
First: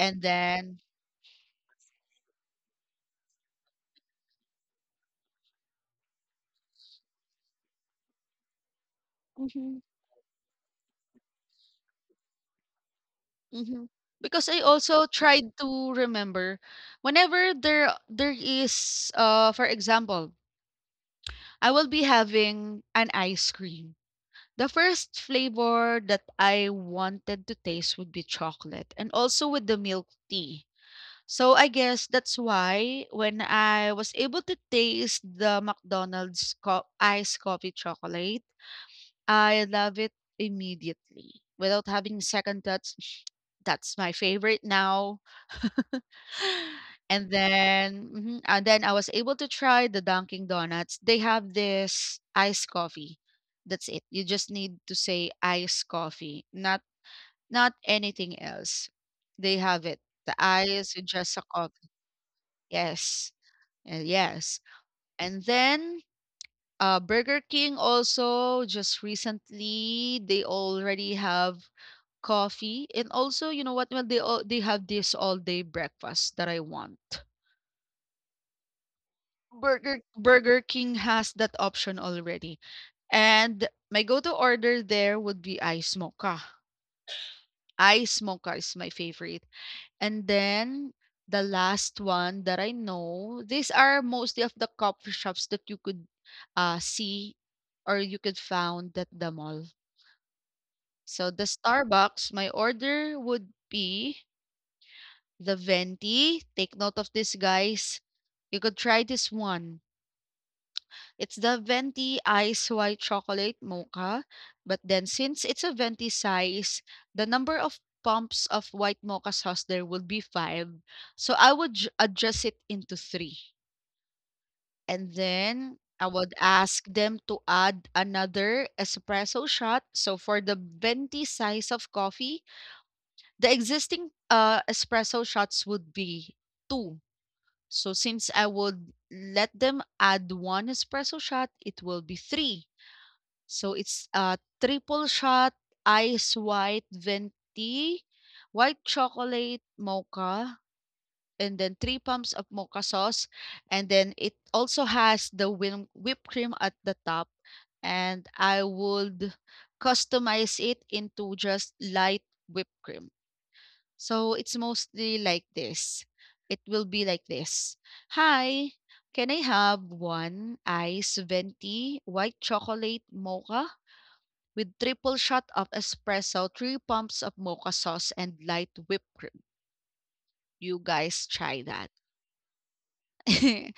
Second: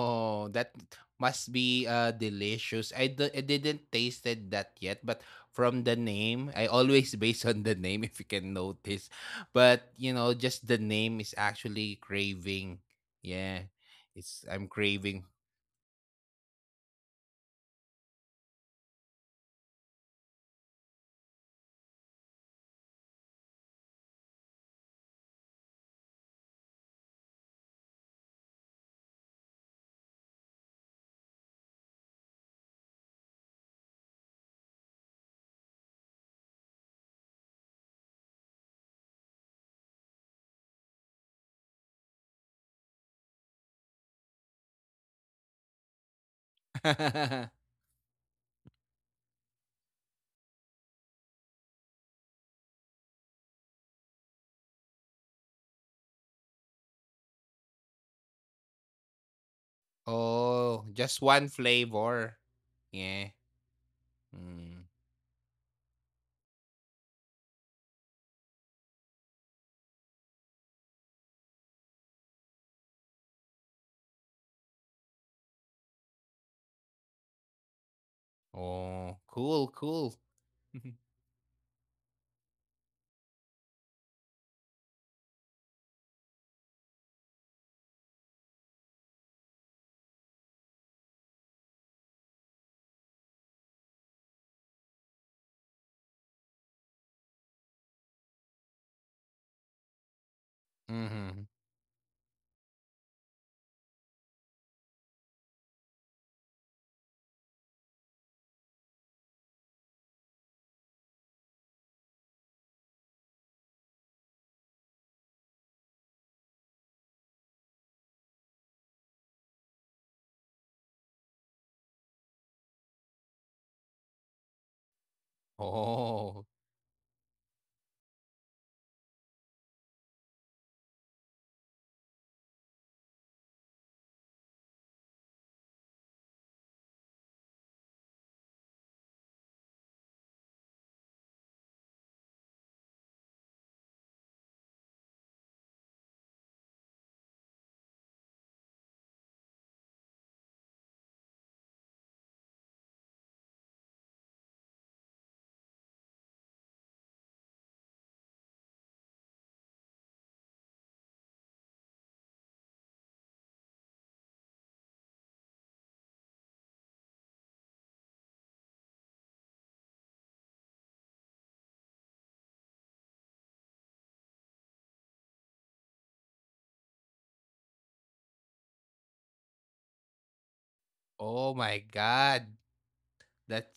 [SPEAKER 1] And
[SPEAKER 2] that
[SPEAKER 1] then
[SPEAKER 2] must be delicious. I didn't tasted that yet, but from the name, I always base on the name if you can notice.
[SPEAKER 1] mhm,
[SPEAKER 2] But just the name is actually craving. Yeah,
[SPEAKER 1] mhm, because
[SPEAKER 2] it's
[SPEAKER 1] I
[SPEAKER 2] I'm
[SPEAKER 1] also
[SPEAKER 2] craving.
[SPEAKER 1] tried to remember whenever there is uh, for example, I will be having an ice cream. The first flavor that I wanted to taste would be chocolate and also with the milk tea. So I guess that's why when I was able to taste the McDonald's iced coffee chocolate, I love it immediately without having second thoughts. That's my favorite now. And then and then I was able to try the Dunkin' Donuts. They have this iced coffee. That's it. You just need to say iced coffee, not not anything else. They have it. The
[SPEAKER 2] Oh,
[SPEAKER 1] ice with
[SPEAKER 2] just
[SPEAKER 1] just a
[SPEAKER 2] one
[SPEAKER 1] coffee.
[SPEAKER 2] flavor. Yeah.
[SPEAKER 1] Yes. And yes.
[SPEAKER 2] Mm.
[SPEAKER 1] And then Burger King also just recently they already have coffee, and also you know what, well, they all they have this all day breakfast that I want.
[SPEAKER 2] Oh, cool,
[SPEAKER 1] Burger
[SPEAKER 2] cool.
[SPEAKER 1] Burger King has that option already. And my go-to order there would be ice mocha. Ice mocha is my favorite. And then the last one that I know, these are mostly of the coffee shops that you could see or you could found at the mall. So the
[SPEAKER 2] Mm-hmm.
[SPEAKER 1] Starbucks, my order would be the venti. Take note of this, guys. You could try this one. It's the venti ice white chocolate mocha. But then, since it's a venti size, the number of pumps of white mocha sauce there would be 5. So I would adjust it into 3. And then I would
[SPEAKER 2] Oh,
[SPEAKER 1] ask them to add another espresso shot. So for the venti size of coffee, the existing, espresso shots would be 2. So since I would let them add 1 espresso shot, it will be 3. So it's a triple shot ice white venti, white chocolate mocha, and then 3 pumps of mocha sauce. And then it also has the whipped cream at the top. And I would customize it into just light whipped cream. So it's mostly like this. It will be like this. Hi, can I have one ice venti white chocolate mocha with triple shot of espresso, 3 pumps of mocha sauce, and light whipped cream? You guys
[SPEAKER 2] oh
[SPEAKER 1] try
[SPEAKER 2] my
[SPEAKER 1] that.
[SPEAKER 2] God, that
[SPEAKER 1] it's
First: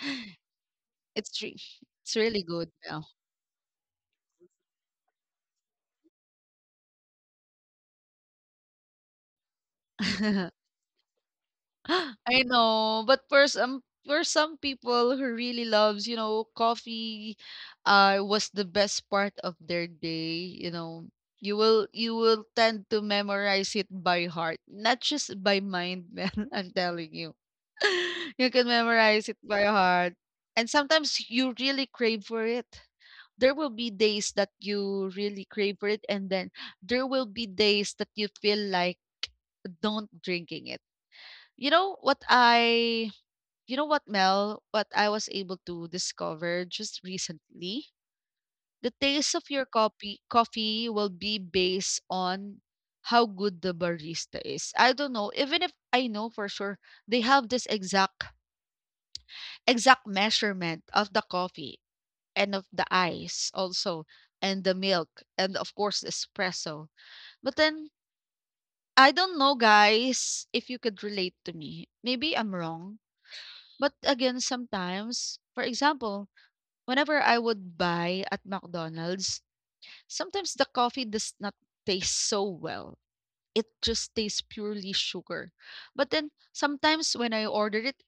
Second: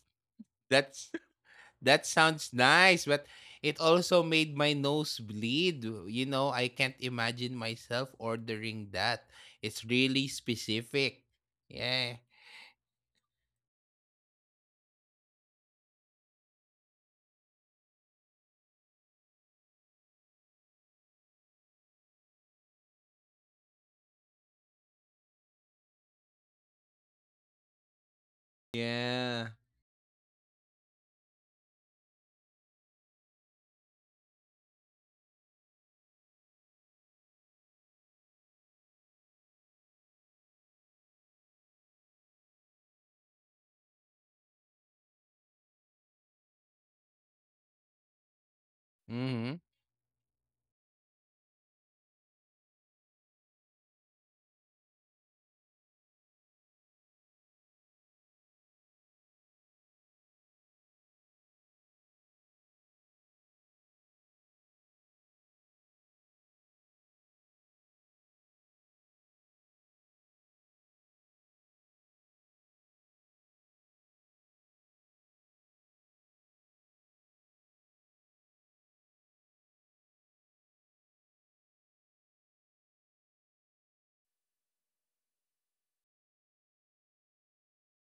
[SPEAKER 2] that's
[SPEAKER 1] re-
[SPEAKER 2] That
[SPEAKER 1] it's really
[SPEAKER 2] sounds
[SPEAKER 1] good now.
[SPEAKER 2] nice, but it also made my nose bleed. I can't imagine myself ordering that. It's really specific. Yeah.
[SPEAKER 1] I know, but for some people who really loves, you know, coffee uh, was the best part of their day, you know. You will tend to memorize it by heart, not just by mind, man. I'm telling you. You can memorize it
[SPEAKER 2] Yeah.
[SPEAKER 1] by heart. And sometimes you really crave for it. There will be days that you really crave for it, and then there will be days that you feel like don't drinking it you know what I you know what, Mel, what I was able to discover just recently? The taste of
[SPEAKER 2] Mm-hmm.
[SPEAKER 1] your coffee will be based on how good the barista is. I don't know, even if I know for sure they have this exact measurement of the coffee and of the ice also and the milk and of course the espresso. But then I don't know, guys, if you could relate to me. Maybe I'm wrong. But again, sometimes, for example, whenever I would buy at McDonald's, sometimes the coffee does not taste so well. It just tastes purely sugar. But then sometimes when I ordered it,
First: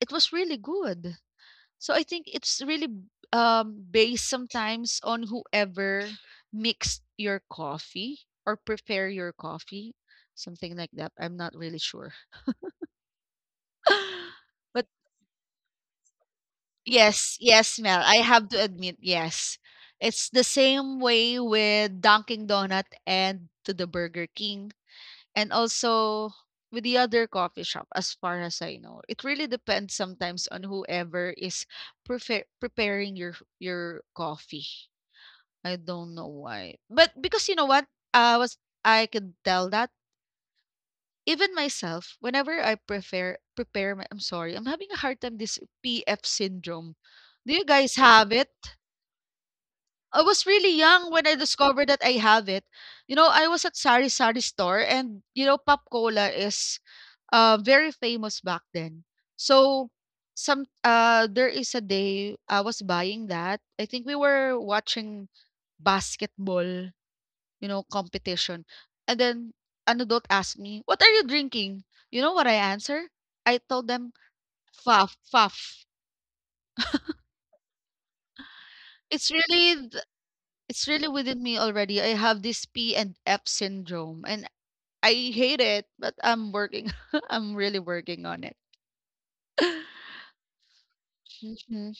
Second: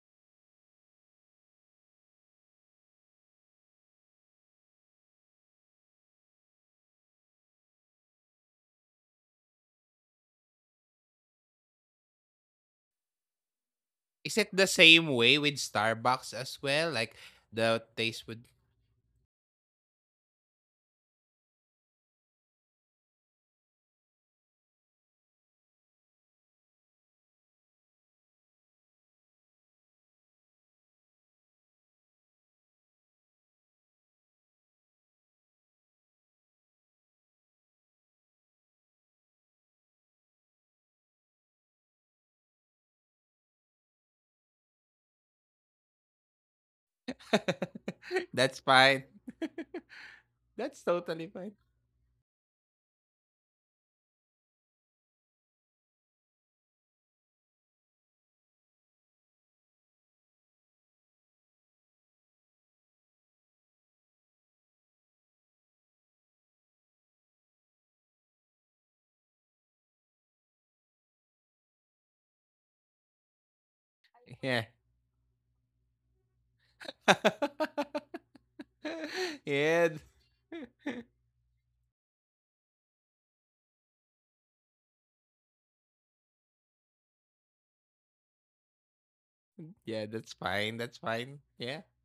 [SPEAKER 1] it was really good. So I think it's really based sometimes on whoever mixed your coffee or prepare your coffee, something like that. I'm not really sure.
[SPEAKER 2] Is it the
[SPEAKER 1] but
[SPEAKER 2] same way with Starbucks as well? Like
[SPEAKER 1] Yes,
[SPEAKER 2] the
[SPEAKER 1] yes, Mel.
[SPEAKER 2] taste
[SPEAKER 1] I
[SPEAKER 2] would.
[SPEAKER 1] have to admit, yes. It's the same way with Dunkin' Donut and to the Burger King and also with the other coffee shop as far as I know. It really depends sometimes on whoever is preparing your coffee. I don't know why. But because you know what? I could tell that even myself whenever I prefer prepare my, I'm sorry. I'm having a hard time this PF syndrome. Do you guys have it?
[SPEAKER 2] That's fine.
[SPEAKER 1] I was
[SPEAKER 2] That's
[SPEAKER 1] really young
[SPEAKER 2] totally
[SPEAKER 1] when I
[SPEAKER 2] fine.
[SPEAKER 1] discovered that I have it. You know, I was at Sari Sari store and you know Pop Cola is very famous back then. So some there is a day I was buying that. I think we were watching basketball, you know, competition. And then an adult asked me, "What are you drinking?" You know what I answer? I told them,
[SPEAKER 2] Yeah.
[SPEAKER 1] "Faf, faf." It's really
[SPEAKER 2] yeah.
[SPEAKER 1] th- it's really within me already. I have this P and F syndrome, and I hate it, but I'm working. I'm really working on it.
[SPEAKER 2] Yeah, that's fine. That's fine. Yeah.
[SPEAKER 1] Mhm.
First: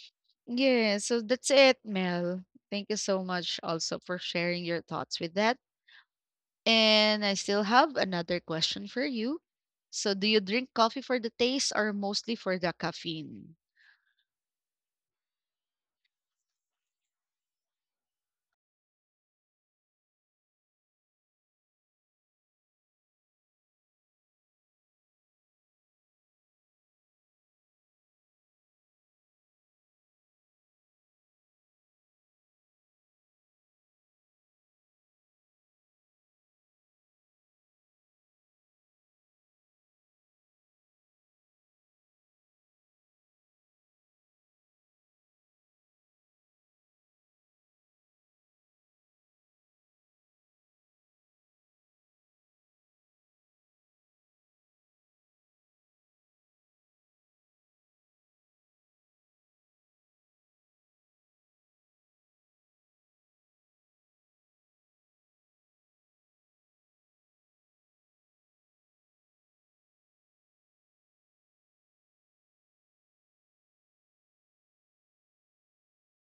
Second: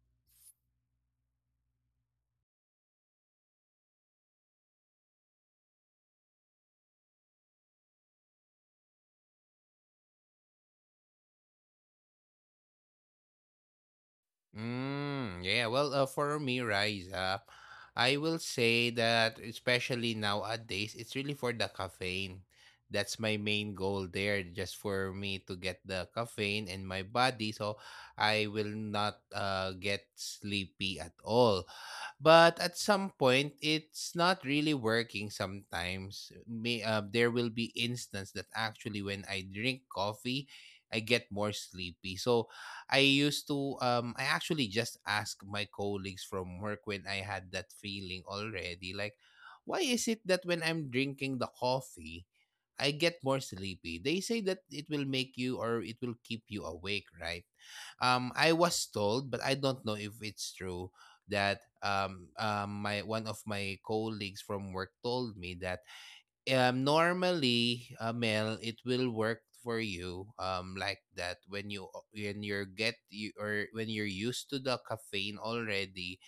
[SPEAKER 1] Yeah, so that's it, Mel. Thank you so much also for sharing your thoughts with that. And I still have another question for you. So, do you drink coffee for the taste or mostly for the caffeine?
[SPEAKER 2] Yeah, for me, Rise Up, I will say that especially nowadays, it's really for the caffeine. That's my main goal there, just for me to get the caffeine in my body so I will not get sleepy at all. But at some point it's not really working sometimes may there will be instance that actually when I drink coffee I get more sleepy. So I used to I actually just ask my colleagues from work when I had that feeling already, like why is it that when I'm drinking the coffee I get more sleepy. They say that it will make you or it will keep you awake, right? I was told, but I don't know if it's true, that my one of my colleagues from work told me that normally Mel, it will work for you like that when you when you're get you or when you're used to the caffeine already,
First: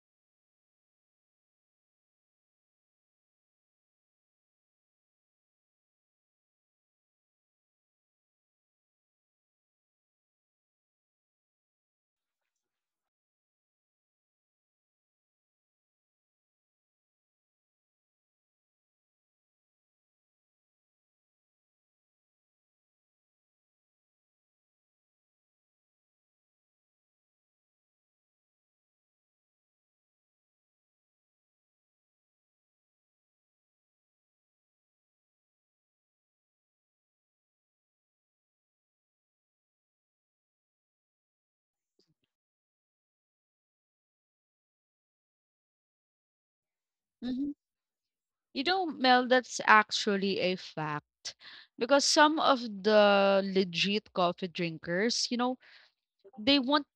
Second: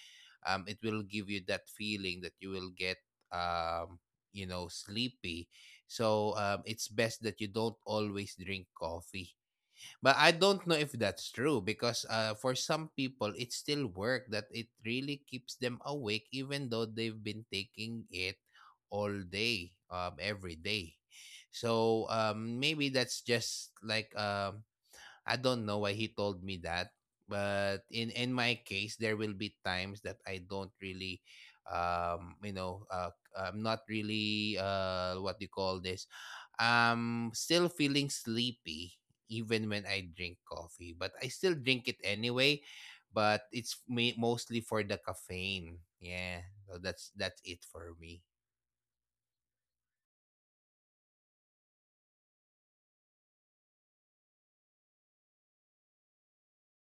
[SPEAKER 2] it will give you that feeling that you will get, um you know, sleepy. So it's best that you don't always drink coffee. But I don't know if that's true, because for some people, it's still work that it really keeps them awake even though they've been taking it all day, every day. So maybe that's just like I don't know why he told me that, but in my case, there will be times that I don't really, I'm not really what do you call this? I'm still feeling sleepy even when I drink coffee, but I still drink it anyway. But it's me mostly for the caffeine. Yeah, so that's
[SPEAKER 1] Mm-hmm.
[SPEAKER 2] it for me.
[SPEAKER 1] You know, Mel, that's actually a fact. Because some of the legit coffee drinkers, you know, they won't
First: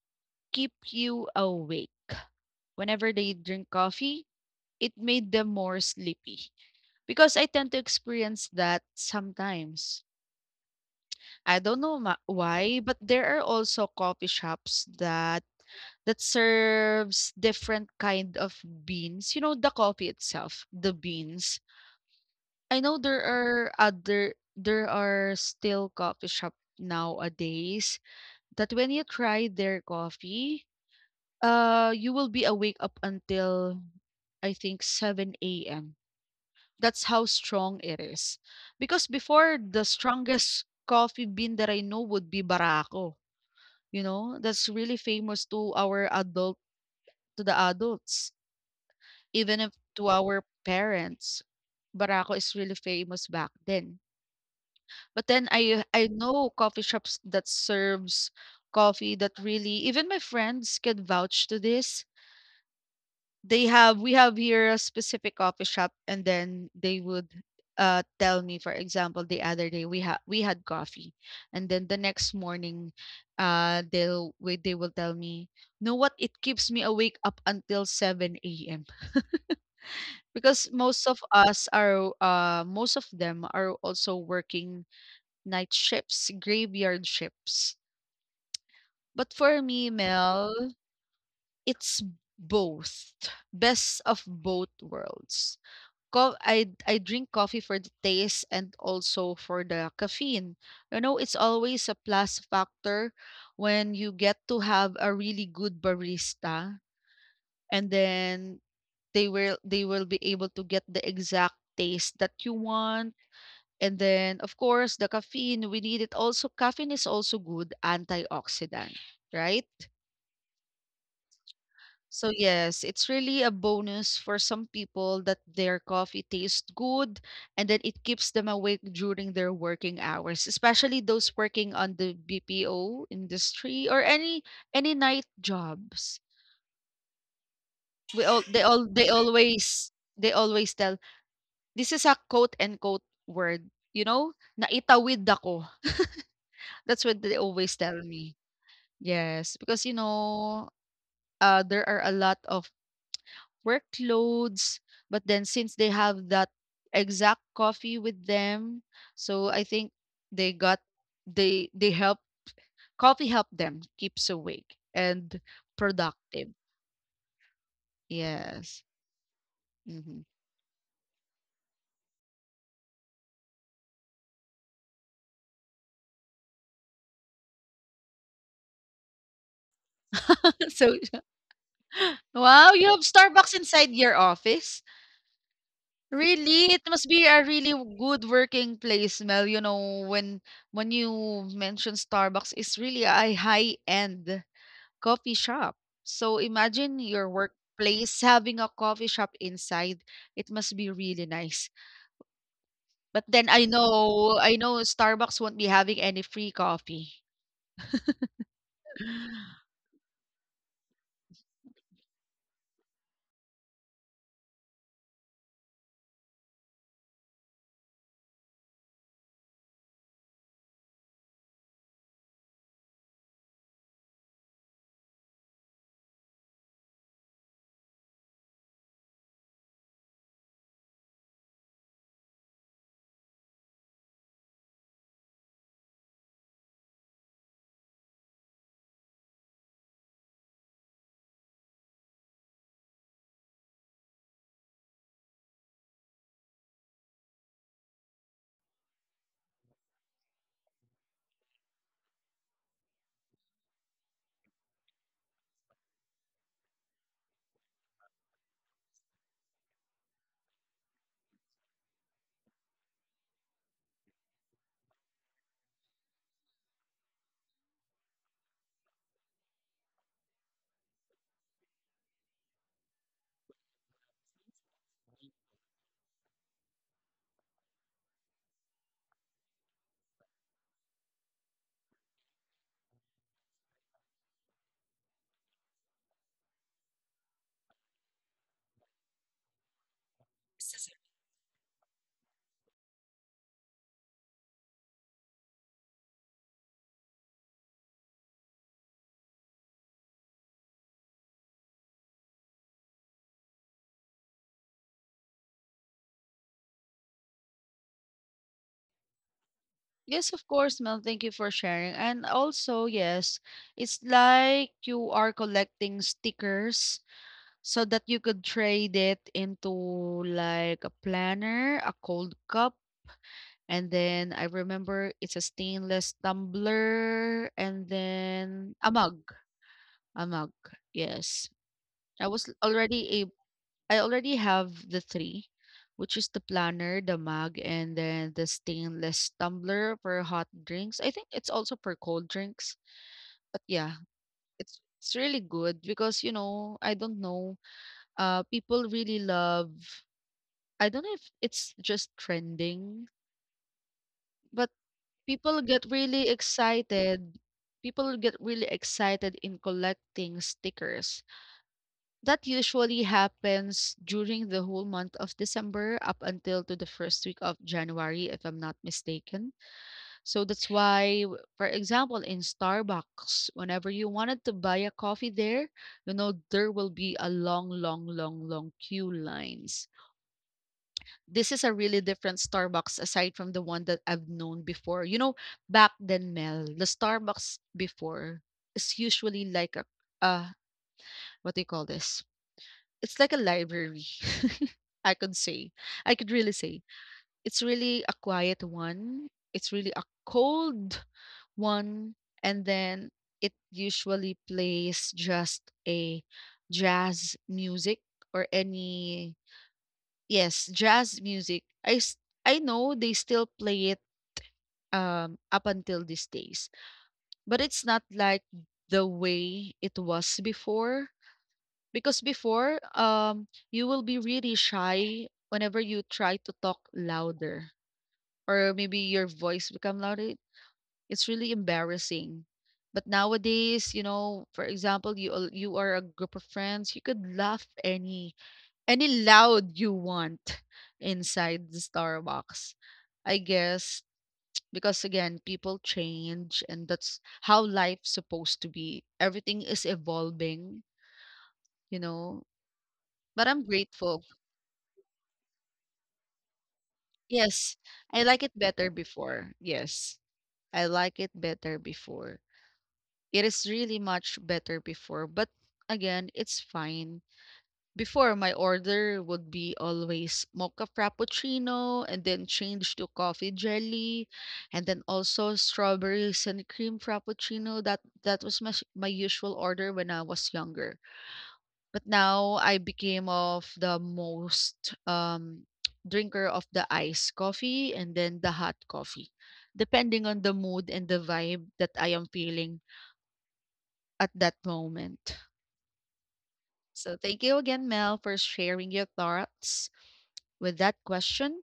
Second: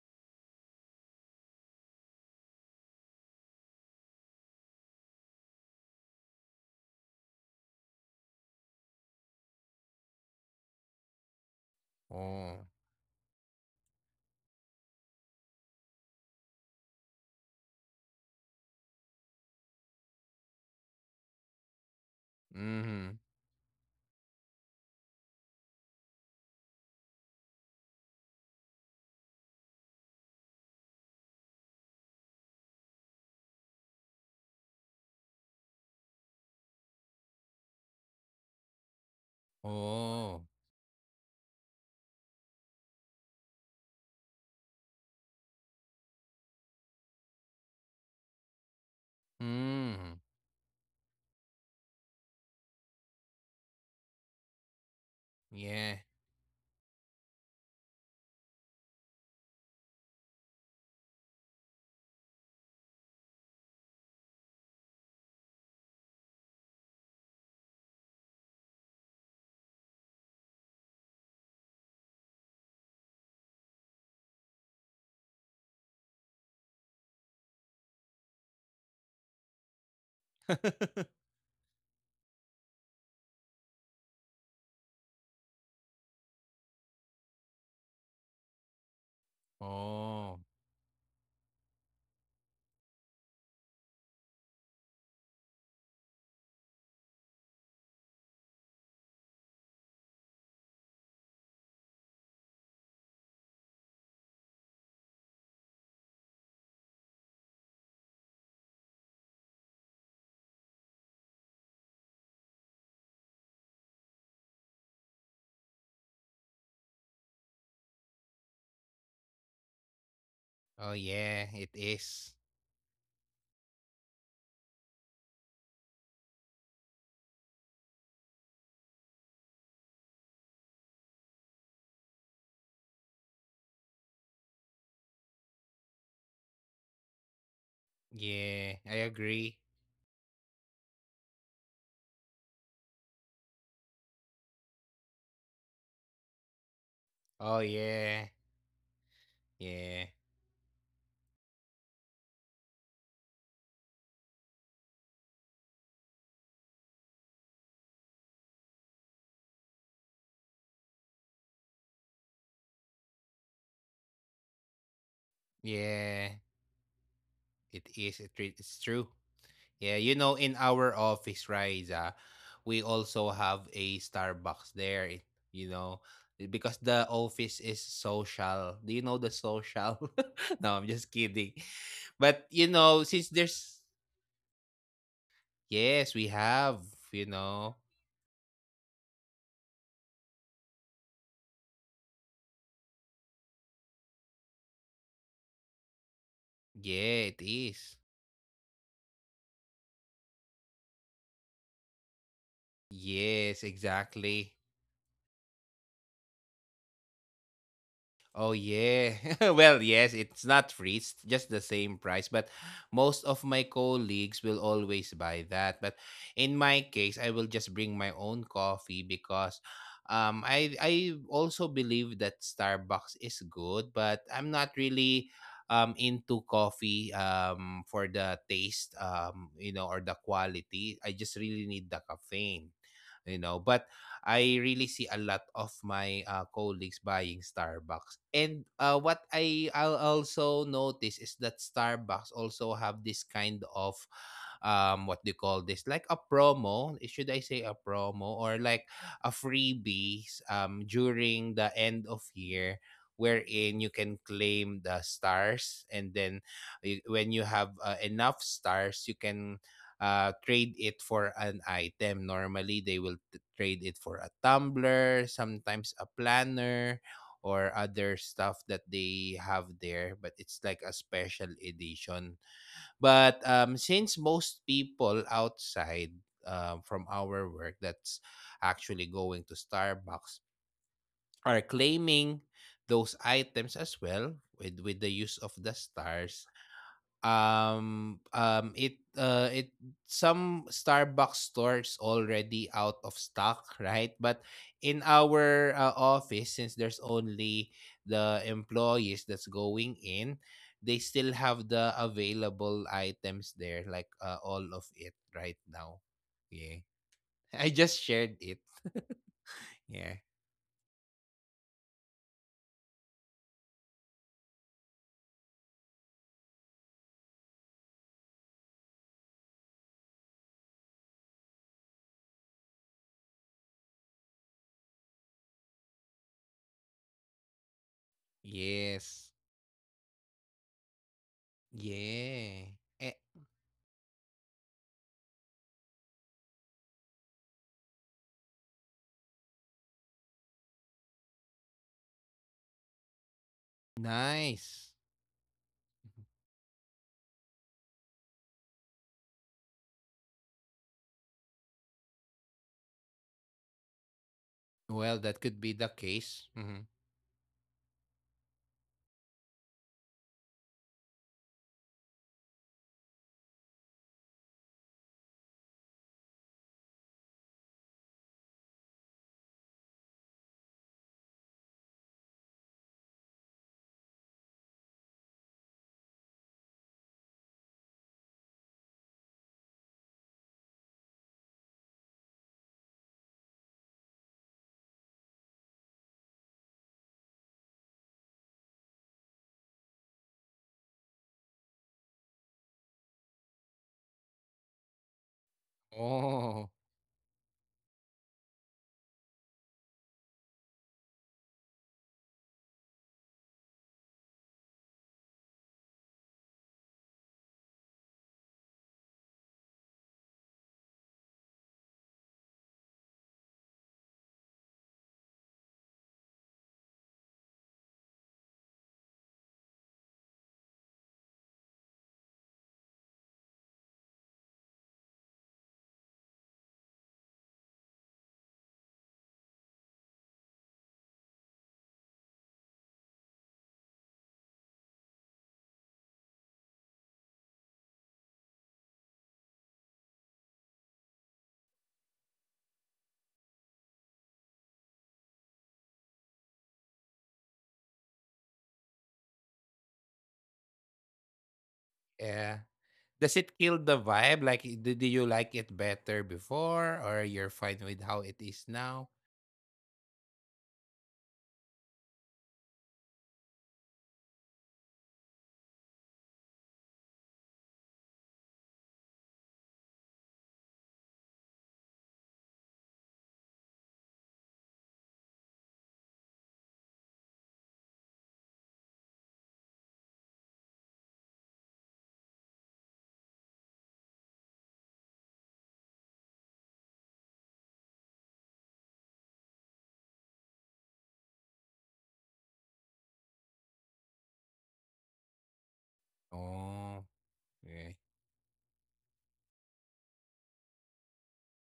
[SPEAKER 1] keep you awake. Whenever they drink coffee, it made them more sleepy. Because I tend to experience that sometimes. I don't know
[SPEAKER 2] Oh.
[SPEAKER 1] why, but there are also coffee shops that serves different kind of beans. You know, the coffee itself, the beans. I know
[SPEAKER 2] Mm-hmm.
[SPEAKER 1] There are other there are still coffee shop nowadays that when you try their coffee, you will be awake up until, I think, 7 a.m. That's how strong it is. Because before, the
[SPEAKER 2] Oh.
[SPEAKER 1] strongest coffee bean that I know would be Barako, you know, that's really famous to our adult to the adults, even if to
[SPEAKER 2] Mm.
[SPEAKER 1] our parents. Barako is really famous back then. But then I
[SPEAKER 2] Yeah.
[SPEAKER 1] I know coffee shops that serves coffee that really even my friends can vouch to this. They have, we have here a specific coffee shop, and then they would tell me, for example, the other day we had coffee and then the next morning they will tell me know what it keeps me awake up until 7 a.m. because most of us are most of them are also working night shifts, graveyard shifts. But for me,
[SPEAKER 2] oh.
[SPEAKER 1] Mel, it's both. Best of both worlds. I drink coffee for the taste and also for the caffeine. You know, it's always a plus factor when you get to have a really good barista, and then they will be able to get the exact taste that you want. And then, of course, the caffeine, we need it also. Caffeine is also good antioxidant, right?
[SPEAKER 2] Oh yeah, it
[SPEAKER 1] So,
[SPEAKER 2] is.
[SPEAKER 1] yes, it's really a bonus for some people that their coffee tastes good and then it keeps them awake during their working hours, especially those working on the BPO industry or any night jobs. We all
[SPEAKER 2] Yeah, I agree.
[SPEAKER 1] they always tell, this is a quote and quote word, you know, naitawid ako. That's what they
[SPEAKER 2] Oh
[SPEAKER 1] always tell me.
[SPEAKER 2] yeah,
[SPEAKER 1] Yes, because, you
[SPEAKER 2] yeah,
[SPEAKER 1] know, there are a lot of workloads, but then since they have that exact coffee with them, so I think they got they help, coffee help them keeps awake and
[SPEAKER 2] yeah.
[SPEAKER 1] productive.
[SPEAKER 2] It is.
[SPEAKER 1] Yes.
[SPEAKER 2] It's true. Yeah,
[SPEAKER 1] hmm
[SPEAKER 2] you know, in our office, Riza, we also have a Starbucks there. You know, because the office is social. Do you know the social? No,
[SPEAKER 1] so
[SPEAKER 2] I'm just kidding. But
[SPEAKER 1] wow,
[SPEAKER 2] you
[SPEAKER 1] you have
[SPEAKER 2] know, since
[SPEAKER 1] Starbucks inside
[SPEAKER 2] there's
[SPEAKER 1] your office?
[SPEAKER 2] yes, we
[SPEAKER 1] Really? It
[SPEAKER 2] have.
[SPEAKER 1] must be
[SPEAKER 2] You
[SPEAKER 1] a really
[SPEAKER 2] know,
[SPEAKER 1] good working place, Mel. You know, when you mention Starbucks, it's really a high-end coffee shop. So imagine your
[SPEAKER 2] yeah, it is.
[SPEAKER 1] workplace having a coffee shop inside. It must be really nice. But then
[SPEAKER 2] Yes, exactly.
[SPEAKER 1] I know Starbucks won't be having any free coffee.
[SPEAKER 2] Oh yeah. Well, yes, it's not free. It's just the same price, but most of my colleagues will always buy that. But in my case, I will just bring my own coffee because I also believe that Starbucks is good, but I'm not really into coffee for the taste or the quality. I just really need the caffeine, but I really see a lot of my colleagues buying Starbucks. And what I'll also notice is that Starbucks also have this kind of what do you call this, like a promo, should I say a promo, or like a freebies during the end of year, wherein you can claim the stars. And then when you have enough stars, you can trade it for an item. Normally, they will trade it for a tumbler, sometimes a planner, or other stuff that they have there. But it's like a special edition. But since most people outside from our work that's actually going to Starbucks are claiming those items as well with the use of the stars, it some Starbucks stores already out of stock, right? But in our office, since there's only the employees that's going in, they still have the available items there, like all of it right now. Yeah. I just shared it. Yeah.
[SPEAKER 1] Yes, of course, Mel. Thank you for sharing. And also, yes, it's like you are collecting stickers so that you could trade it into like a planner, a cold cup, and then I remember it's a stainless tumbler and then a mug.
[SPEAKER 2] Yes.
[SPEAKER 1] A mug. Yes. I was
[SPEAKER 2] Yeah. Eh,
[SPEAKER 1] already a I already have the three, which is the planner, the mug, and then the stainless tumbler for hot drinks. I think it's also for cold drinks. But yeah,
[SPEAKER 2] nice.
[SPEAKER 1] it's really good because, you know, I don't know. People really love, I don't know if it's just trending, but
[SPEAKER 2] Mm-hmm. Well, that could
[SPEAKER 1] people
[SPEAKER 2] be
[SPEAKER 1] get
[SPEAKER 2] the
[SPEAKER 1] really
[SPEAKER 2] case. Mhm.
[SPEAKER 1] excited. People get really excited in collecting stickers. That usually happens during the whole month of December up until to the first week of January, if I'm not mistaken. So that's why, for example, in Starbucks, whenever you wanted to buy a coffee there, you know, there will be a long, long, long, long queue lines. This is a really different Starbucks aside from the one that I've known before. You know, back then, Mel, the Starbucks before is usually like a uh what do you call this? It's like a library. I could say. I could really
[SPEAKER 2] Oh.
[SPEAKER 1] say. It's really a quiet one. It's really a cold one. And then it usually plays just a jazz music or any. Yes, jazz music. I know they still play it up until these days. But it's not like the way it was before because before you will be really shy whenever you try to talk louder or maybe your voice become louder. It's really embarrassing. But nowadays, you know, for example, you are a group of friends, you could laugh any loud you want inside the Starbucks. I guess because again, people change and that's how life's supposed to be. Everything is evolving, you know.
[SPEAKER 2] Yeah. Does
[SPEAKER 1] But
[SPEAKER 2] it
[SPEAKER 1] I'm
[SPEAKER 2] kill the
[SPEAKER 1] grateful.
[SPEAKER 2] vibe? Like, do, do you like it better before, or you're fine
[SPEAKER 1] Yes,
[SPEAKER 2] with how
[SPEAKER 1] I
[SPEAKER 2] it
[SPEAKER 1] like it
[SPEAKER 2] is
[SPEAKER 1] better
[SPEAKER 2] now?
[SPEAKER 1] before. Yes, I like it better before. It is really much better before, but again, it's fine. Before, my order would be always mocha frappuccino and then change to coffee jelly and then also strawberries and cream frappuccino. That was my, my usual order when I was younger. But now I became of the most um, drinker of the iced coffee and then the hot coffee, depending on the mood and the vibe that I am feeling at that moment.
[SPEAKER 2] Oh,
[SPEAKER 1] So thank you again,
[SPEAKER 2] yeah.
[SPEAKER 1] Mel, for sharing your thoughts with that question.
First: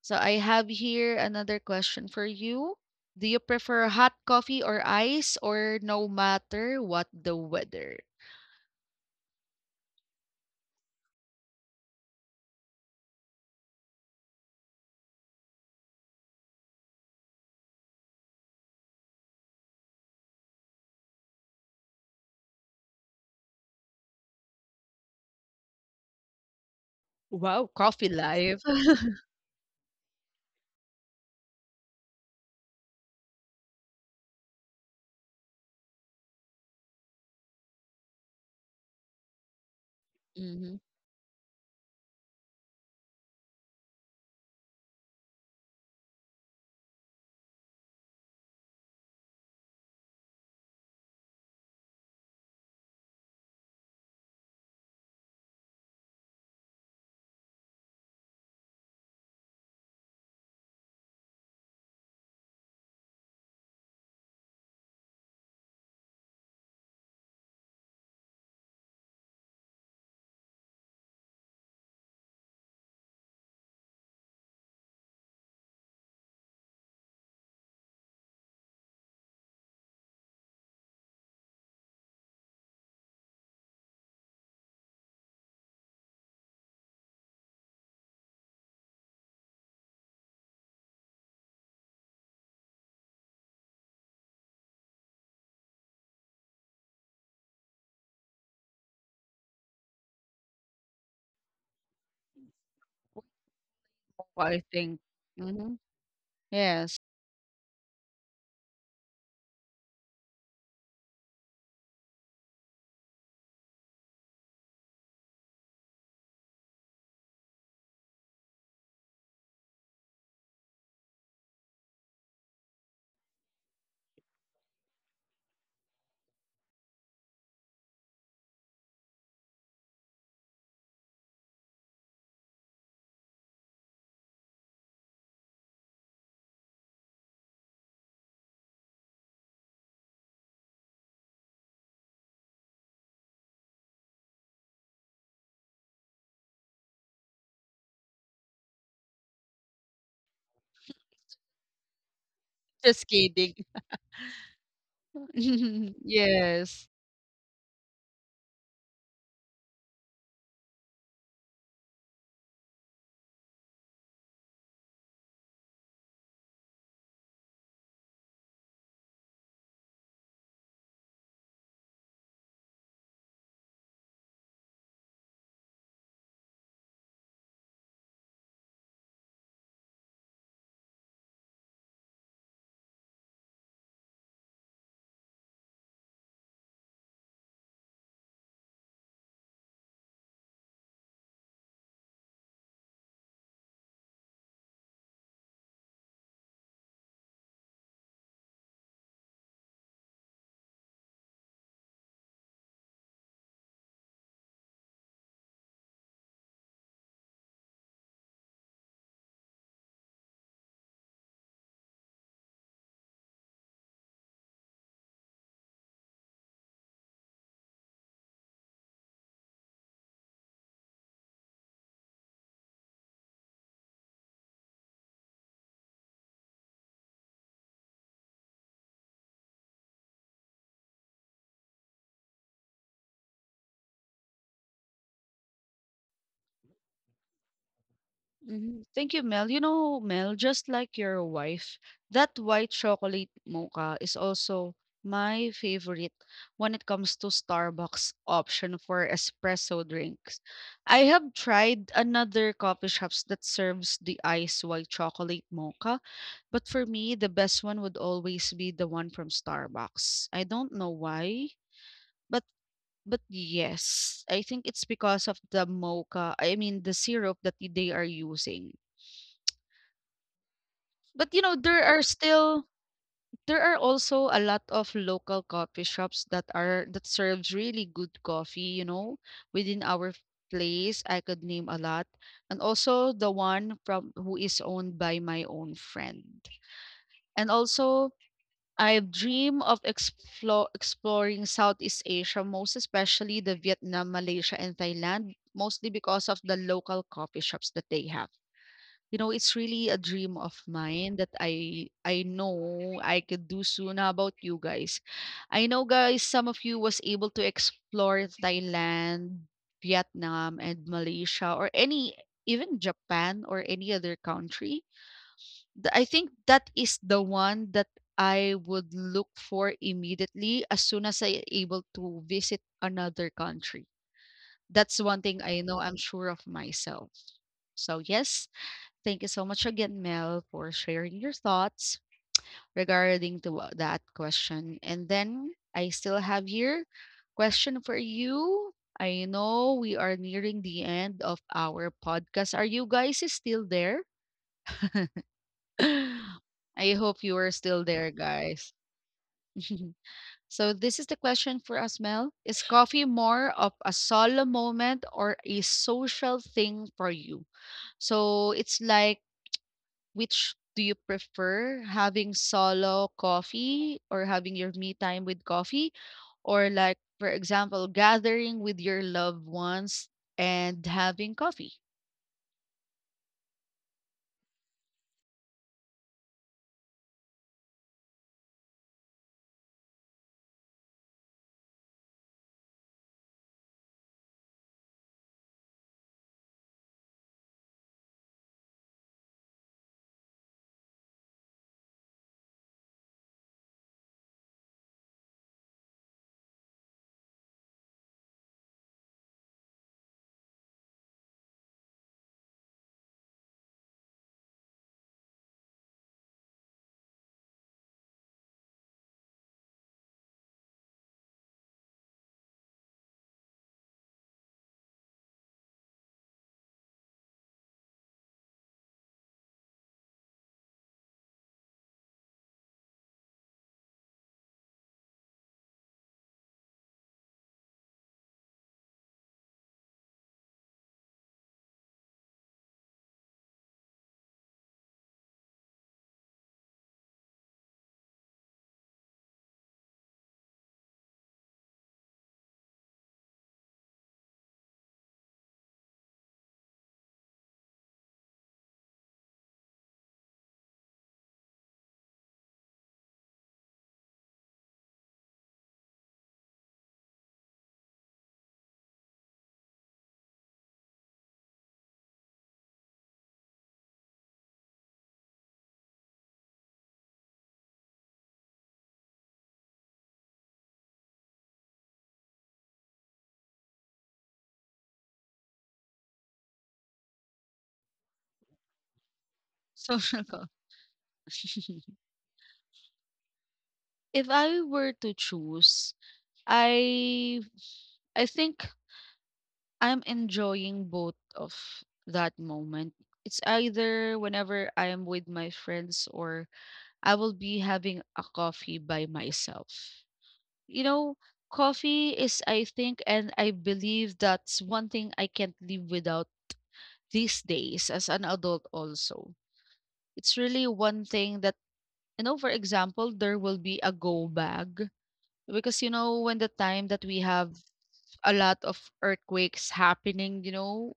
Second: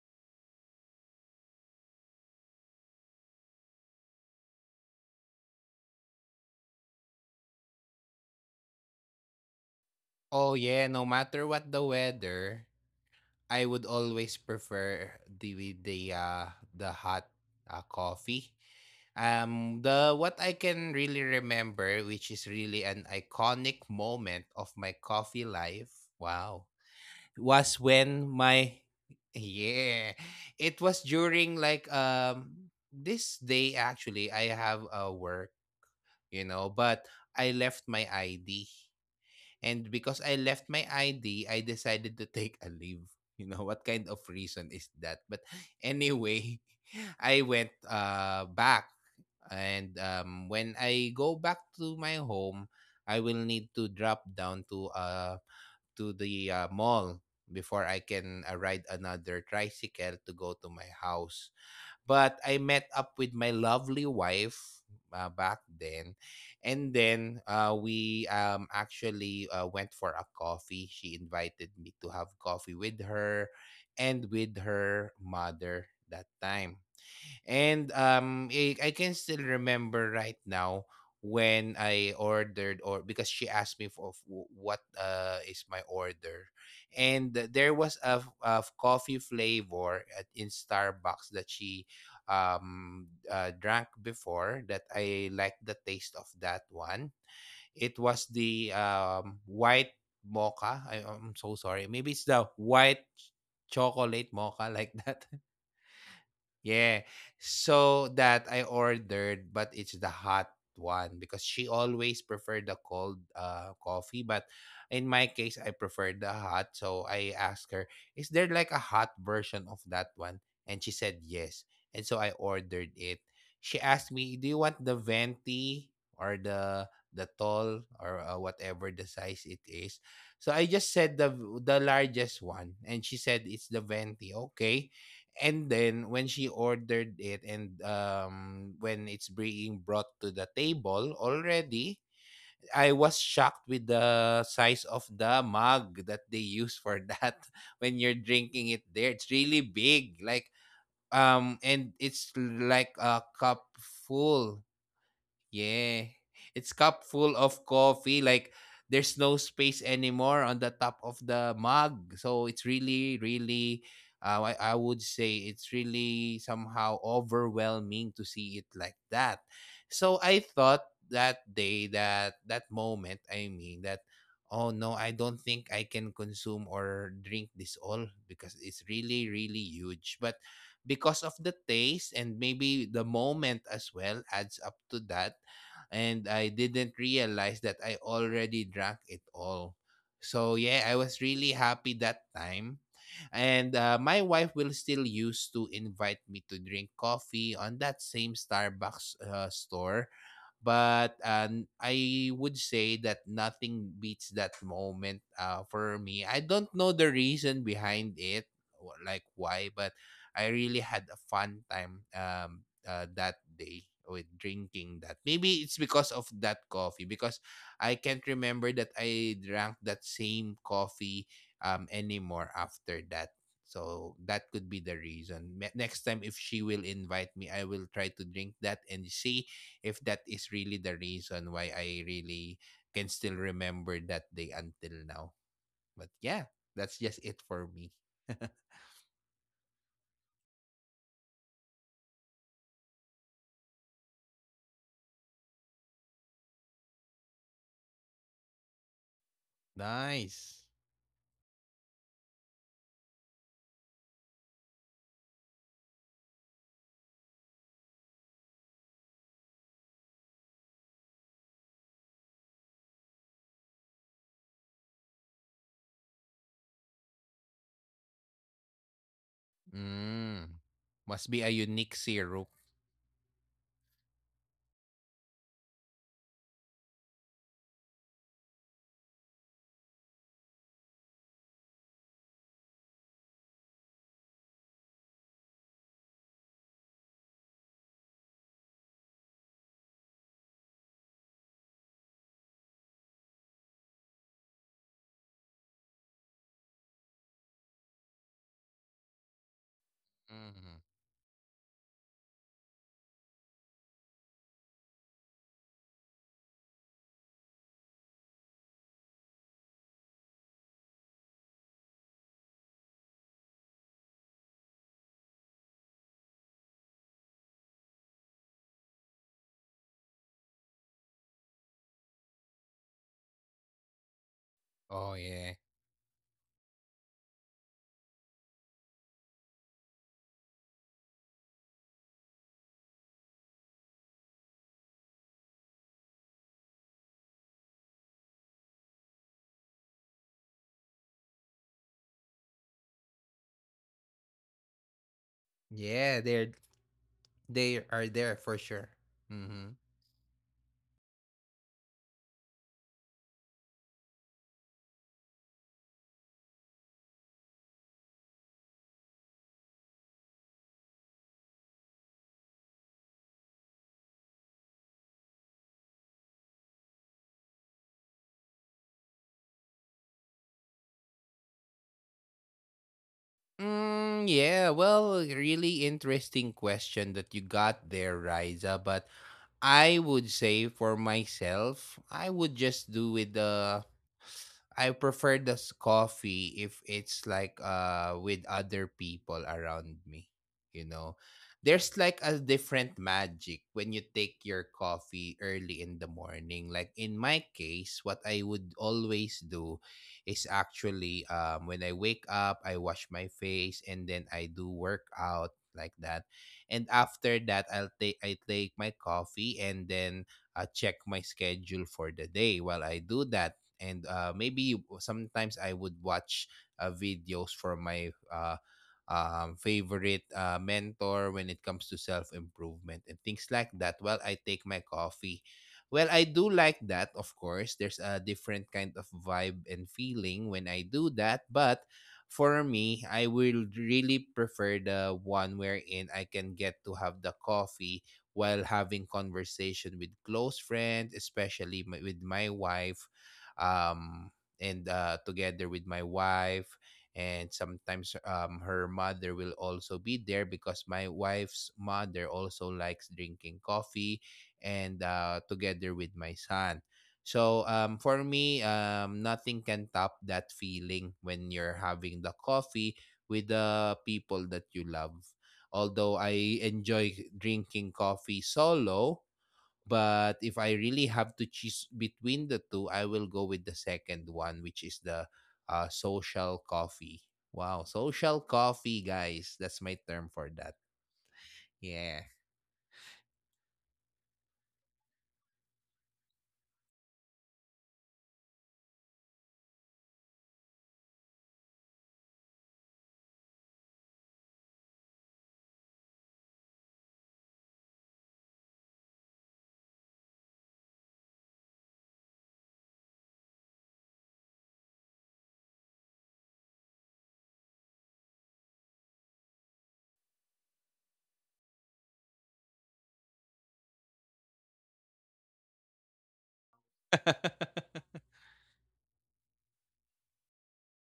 [SPEAKER 1] So I have here another question for you. Do you prefer hot coffee or ice or no matter what the weather?
[SPEAKER 2] Oh, yeah. No matter what the weather, I would always prefer the the hot coffee. The what I can really remember, which is really an iconic moment of my coffee life. Wow
[SPEAKER 1] Wow,
[SPEAKER 2] was
[SPEAKER 1] coffee
[SPEAKER 2] when
[SPEAKER 1] life.
[SPEAKER 2] my yeah, it was during like this day. Actually I have a work, you know, but I left my ID. And because I left
[SPEAKER 1] hmm
[SPEAKER 2] my ID, I decided to take a leave. You know what kind of reason is that? But anyway, I went back. And when I go back to my home, I will need to drop down to a to the mall before I can ride another tricycle to go to my house. But I met up with my lovely wife back then, and then we actually went for a coffee. She invited me to have coffee with her and with her mother that time. And I can still remember right now when I ordered, or because she asked me for what is my order, and there was a, coffee flavor at, in Starbucks that she drank before that I liked the taste of that one. It was the white mocha. I'm so sorry. Maybe it's the white chocolate
[SPEAKER 1] I
[SPEAKER 2] mocha like
[SPEAKER 1] think.
[SPEAKER 2] that.
[SPEAKER 1] Hmm Yes.
[SPEAKER 2] Yeah. So that I ordered, but it's the hot one because she always preferred the cold coffee. But in my case, I prefer the hot. So I asked her, is there like a hot version of that one? And she said yes. And so I ordered it. She asked me, do you want the venti or the tall or whatever the size it is? So I just said the largest one, and she said it's the venti. Okay. And then when she ordered it and when it's being brought to the table already, I was shocked with the size of the mug that they use for that. When you're drinking it there, it's really big, like and it's like
[SPEAKER 1] Just
[SPEAKER 2] a
[SPEAKER 1] kidding.
[SPEAKER 2] cup full. Yeah. It's
[SPEAKER 1] yes.
[SPEAKER 2] cup full of coffee. Like there's no space anymore on the top of the mug. So it's really, really I would say it's really somehow overwhelming to see it like that. So I thought that day that that moment, I mean that, oh no, I don't think I can consume or drink this all because it's really, really huge. But because of the taste and maybe the moment as well adds up to that, and I didn't realize that I already drank it all. So yeah, I was really happy that time. And my wife will still used to invite me to drink coffee on that same Starbucks store. But I would say that nothing beats that moment for me. I don't know the reason behind it, like why, but I really had a fun time that day with drinking that. Maybe it's because of that coffee, because I can't remember that I drank that same coffee anymore after that. So that could be the reason. Next time, if she will invite me, I will try to drink that and see if that is really the reason why I really can still remember that day until now. But yeah, that's just it for me.
[SPEAKER 1] Mhm. Thank you, Mel. You know, Mel, just like your wife, that white chocolate mocha is also my favorite when it comes to Starbucks option for espresso drinks.
[SPEAKER 2] Nice.
[SPEAKER 1] I have tried another coffee shops that serves the ice white chocolate mocha, but for me, the best one would always be the one from Starbucks. I don't know why, but but yes, I think it's because of the mocha. I mean, the syrup that they are using.
[SPEAKER 2] Mm. Must
[SPEAKER 1] But
[SPEAKER 2] be
[SPEAKER 1] you
[SPEAKER 2] a
[SPEAKER 1] know, there
[SPEAKER 2] unique
[SPEAKER 1] are
[SPEAKER 2] syrup.
[SPEAKER 1] still there are also a lot of local coffee shops that are that serves really good coffee, you know, within our place. I could name a lot. And also the one from who is owned by my own friend. And also I dream of exploring Southeast Asia, most especially the Vietnam, Malaysia, and Thailand, mostly because of the local coffee shops that they have. You know, it's really a dream of
[SPEAKER 2] Mhm.
[SPEAKER 1] mine that I know I could do soon. How about you guys? I know, guys, some of you was able to explore Thailand, Vietnam, and Malaysia or any, even Japan or any other country. I think that is the one that I would look for immediately as soon as I able to visit another country. That's
[SPEAKER 2] Oh
[SPEAKER 1] one thing
[SPEAKER 2] yeah.
[SPEAKER 1] I know I'm sure of myself. So yes, thank you so much again, Mel, for sharing your thoughts regarding to that question. And then I still have here question for you. I know we are nearing the end of our podcast. Are you guys still there?
[SPEAKER 2] Yeah, they're
[SPEAKER 1] I hope you are
[SPEAKER 2] they
[SPEAKER 1] still
[SPEAKER 2] are
[SPEAKER 1] there,
[SPEAKER 2] there for
[SPEAKER 1] guys.
[SPEAKER 2] sure. Mm-hmm.
[SPEAKER 1] So this is the question for us, Mel. Is coffee more of a solo moment or a social thing for you? So it's like, which do you prefer, having solo coffee or having your me time with coffee? Or like, for example, gathering with your loved ones and having coffee,
[SPEAKER 2] Yeah, well, really interesting question that you got there, Riza. But I would say for myself, I would just do with the. I prefer this coffee if it's like with other people around me. You know, there's like a different magic when you take your coffee early in the morning. Like in my case, what I would always do is actually when I wake up, I wash my face, and then I do workout like that. And after that, I take my coffee and then check my schedule for the day while I do that. And maybe sometimes I would watch videos from my favorite mentor when it comes to self improvement and things like that while I take my coffee. Well, I do like that, of course. There's a different kind of vibe and feeling when I do that, but for me, I will really prefer the one wherein I can get to have the coffee while having conversation with close friends, especially my, with my wife, um, and together with my wife. And sometimes her mother will also be there because my wife's mother also likes drinking coffee and together with my son. So for me, nothing can top that feeling when you're having the coffee with the people that you love. Although I enjoy drinking coffee solo, but if I really have to choose between the two, I will go with the second one, which is the social coffee. Wow, social coffee, guys. That's my
[SPEAKER 1] social
[SPEAKER 2] term
[SPEAKER 1] coffee.
[SPEAKER 2] for that. Yeah.
[SPEAKER 1] If I were to choose, I I think I'm enjoying both of that moment. It's either whenever I am with my friends or I will be having a coffee by myself. You know, coffee is, I think, and I believe that's one thing I can't live without these days as an adult, also. It's really one thing that, you know, for example, there will be a go bag. Because, you know, when the time that we have a lot of earthquakes happening, you know,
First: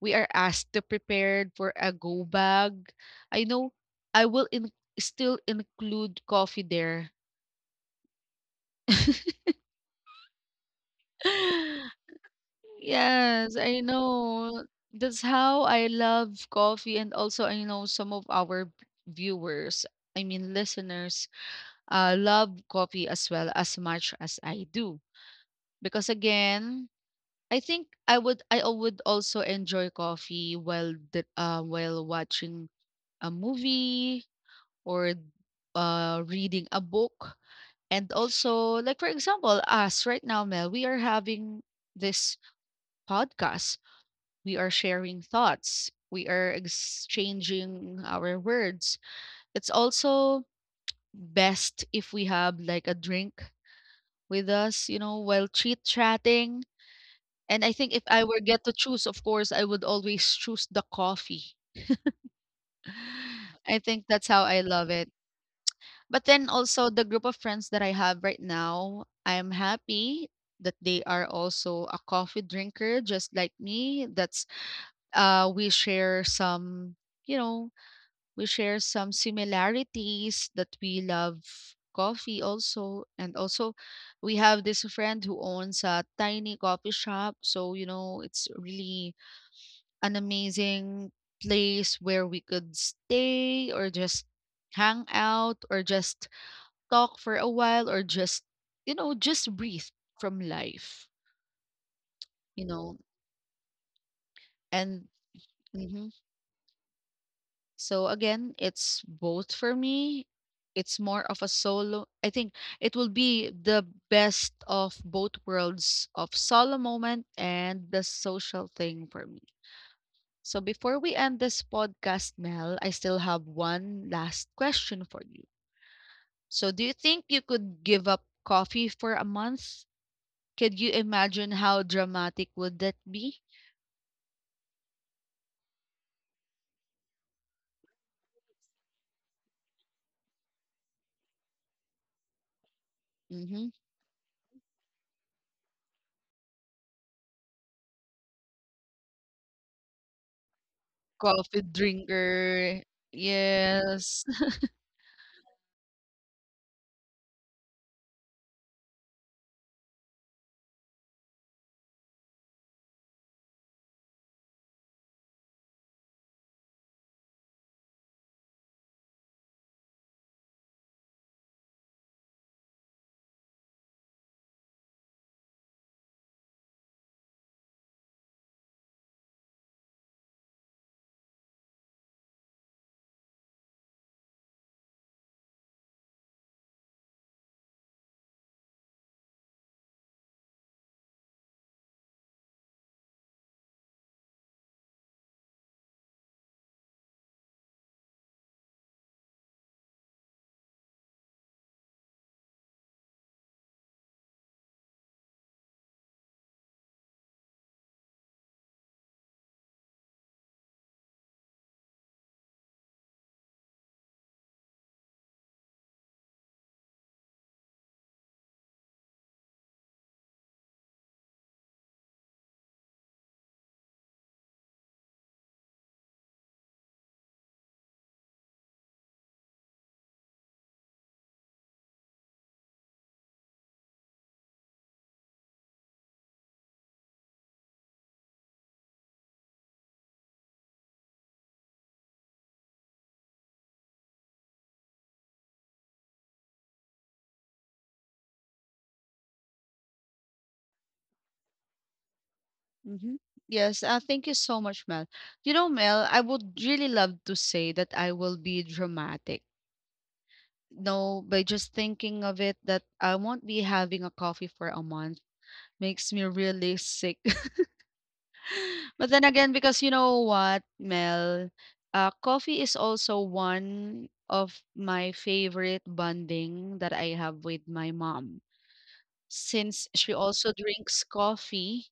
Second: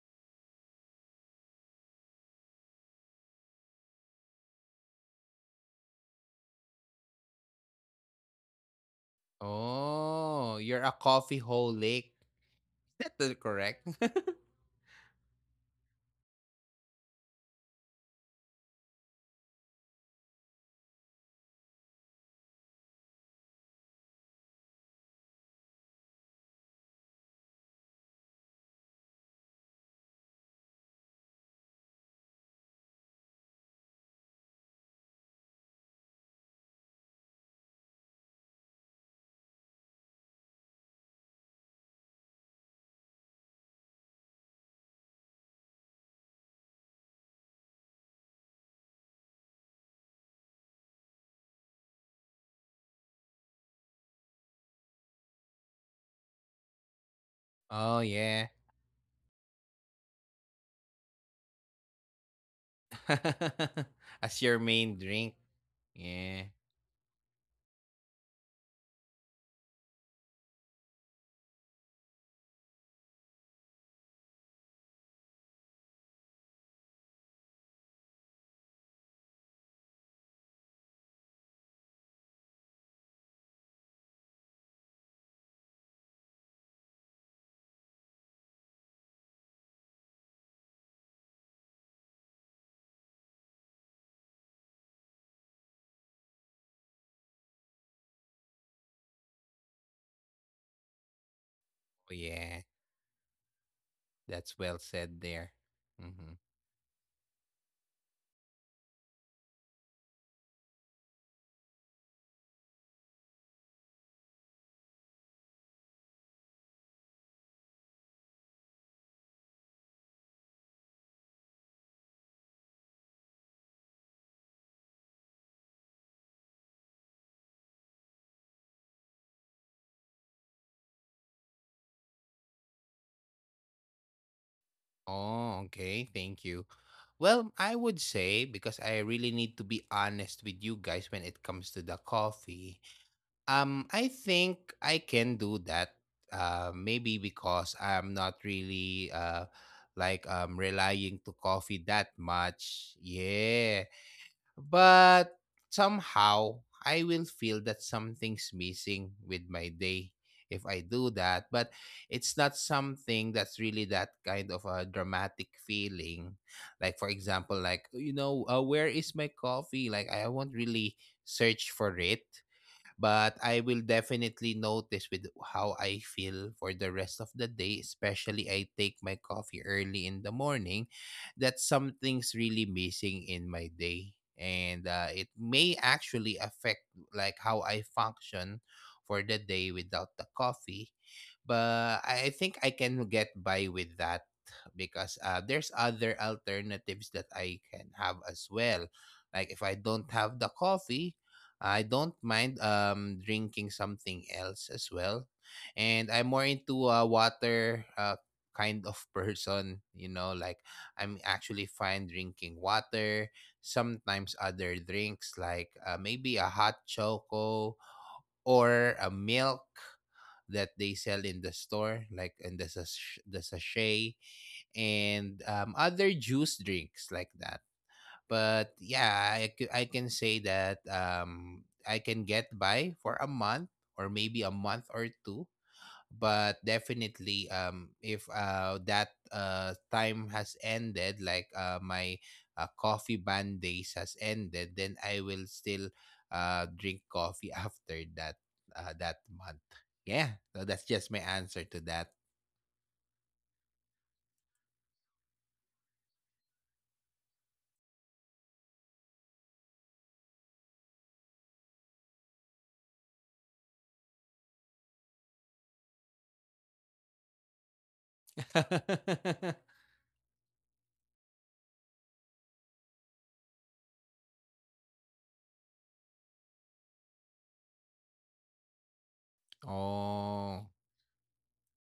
[SPEAKER 1] we are asked to prepare for a go bag. I know I will still include coffee there.
[SPEAKER 2] Oh, you're a coffee holic. Is that the
[SPEAKER 1] Yes, I
[SPEAKER 2] correct?
[SPEAKER 1] know. That's how I love coffee, and also I know some of our viewers, I mean listeners, love coffee as well as much as I do. Because again, I think I would I al- would also enjoy coffee while while watching a movie or reading a book, and also like for example, us right now, Mel, we are having this podcast. We are sharing thoughts. We are exchanging our words. It's also best if we have like a drink with us, you know, while chit chatting. And I think
[SPEAKER 2] Oh,
[SPEAKER 1] if I were
[SPEAKER 2] yeah.
[SPEAKER 1] get to choose, of course, I would always choose the coffee. I think that's
[SPEAKER 2] As
[SPEAKER 1] how
[SPEAKER 2] your
[SPEAKER 1] I love
[SPEAKER 2] main
[SPEAKER 1] it.
[SPEAKER 2] drink.
[SPEAKER 1] But
[SPEAKER 2] Yeah.
[SPEAKER 1] then also the group of friends that I have right now, I'm happy that they are also a coffee drinker just like me. That's we share some, you know, we share some similarities that we love coffee also and also we have this friend who owns a tiny coffee shop, so you know it's really an amazing place where we could stay or just hang out or just talk for a while or just you know just breathe from life,
[SPEAKER 2] Oh, yeah.
[SPEAKER 1] you know,
[SPEAKER 2] That's well
[SPEAKER 1] and
[SPEAKER 2] said there.
[SPEAKER 1] mhm.
[SPEAKER 2] Hmm.
[SPEAKER 1] So again, it's both for me. It's more of a solo. I think it will be the best of both worlds of solo moment and the social thing for me. So before we end this podcast, Mel, I still have one last question for you. So do you think you could give up coffee for a month? Could you imagine how dramatic would that be?
[SPEAKER 2] Oh, okay. Thank you. Well, I would say because I really need to be honest with you guys when it comes to the coffee.
[SPEAKER 1] Mm-hmm.
[SPEAKER 2] I think I can do that. Maybe because I'm not really like relying to
[SPEAKER 1] Coffee
[SPEAKER 2] coffee that
[SPEAKER 1] drinker.
[SPEAKER 2] much. Yeah.
[SPEAKER 1] Yes.
[SPEAKER 2] But somehow I will feel that something's missing with my day if I do that. But it's not something that's really that kind of a dramatic feeling. Like for example, like where is my coffee? Like I won't really search for it but I will definitely notice with how I feel for the rest of the day, especially I take my coffee early in the morning, that something's really missing in my day. And it may actually affect like how I function for the day without the coffee. But I think I can get by with that because there's other alternatives that I can have as well. Like if I don't have the coffee, I don't mind drinking something else as well. And I'm more into a water kind of person, you know, like I'm actually fine drinking water, sometimes other drinks like maybe a hot choco or a milk that they sell in the store like in the sachet and other juice drinks like that but yeah, I can say that I can get by for a month or maybe a month or two. But definitely, if that time has ended, like my coffee ban days has ended, then I will still drink coffee after that that month. Yeah, so that's just my answer to that.
[SPEAKER 1] Hmm. Yes, thank you so much, Mel. You know, Mel, I would really love to say that I will be dramatic. No, by just thinking of it, that I won't be having a coffee for a month makes me really sick. But then again, because you know what, Mel, coffee is also one of my favorite bonding that I have with my mom. Since she also
[SPEAKER 2] Oh.
[SPEAKER 1] drinks coffee,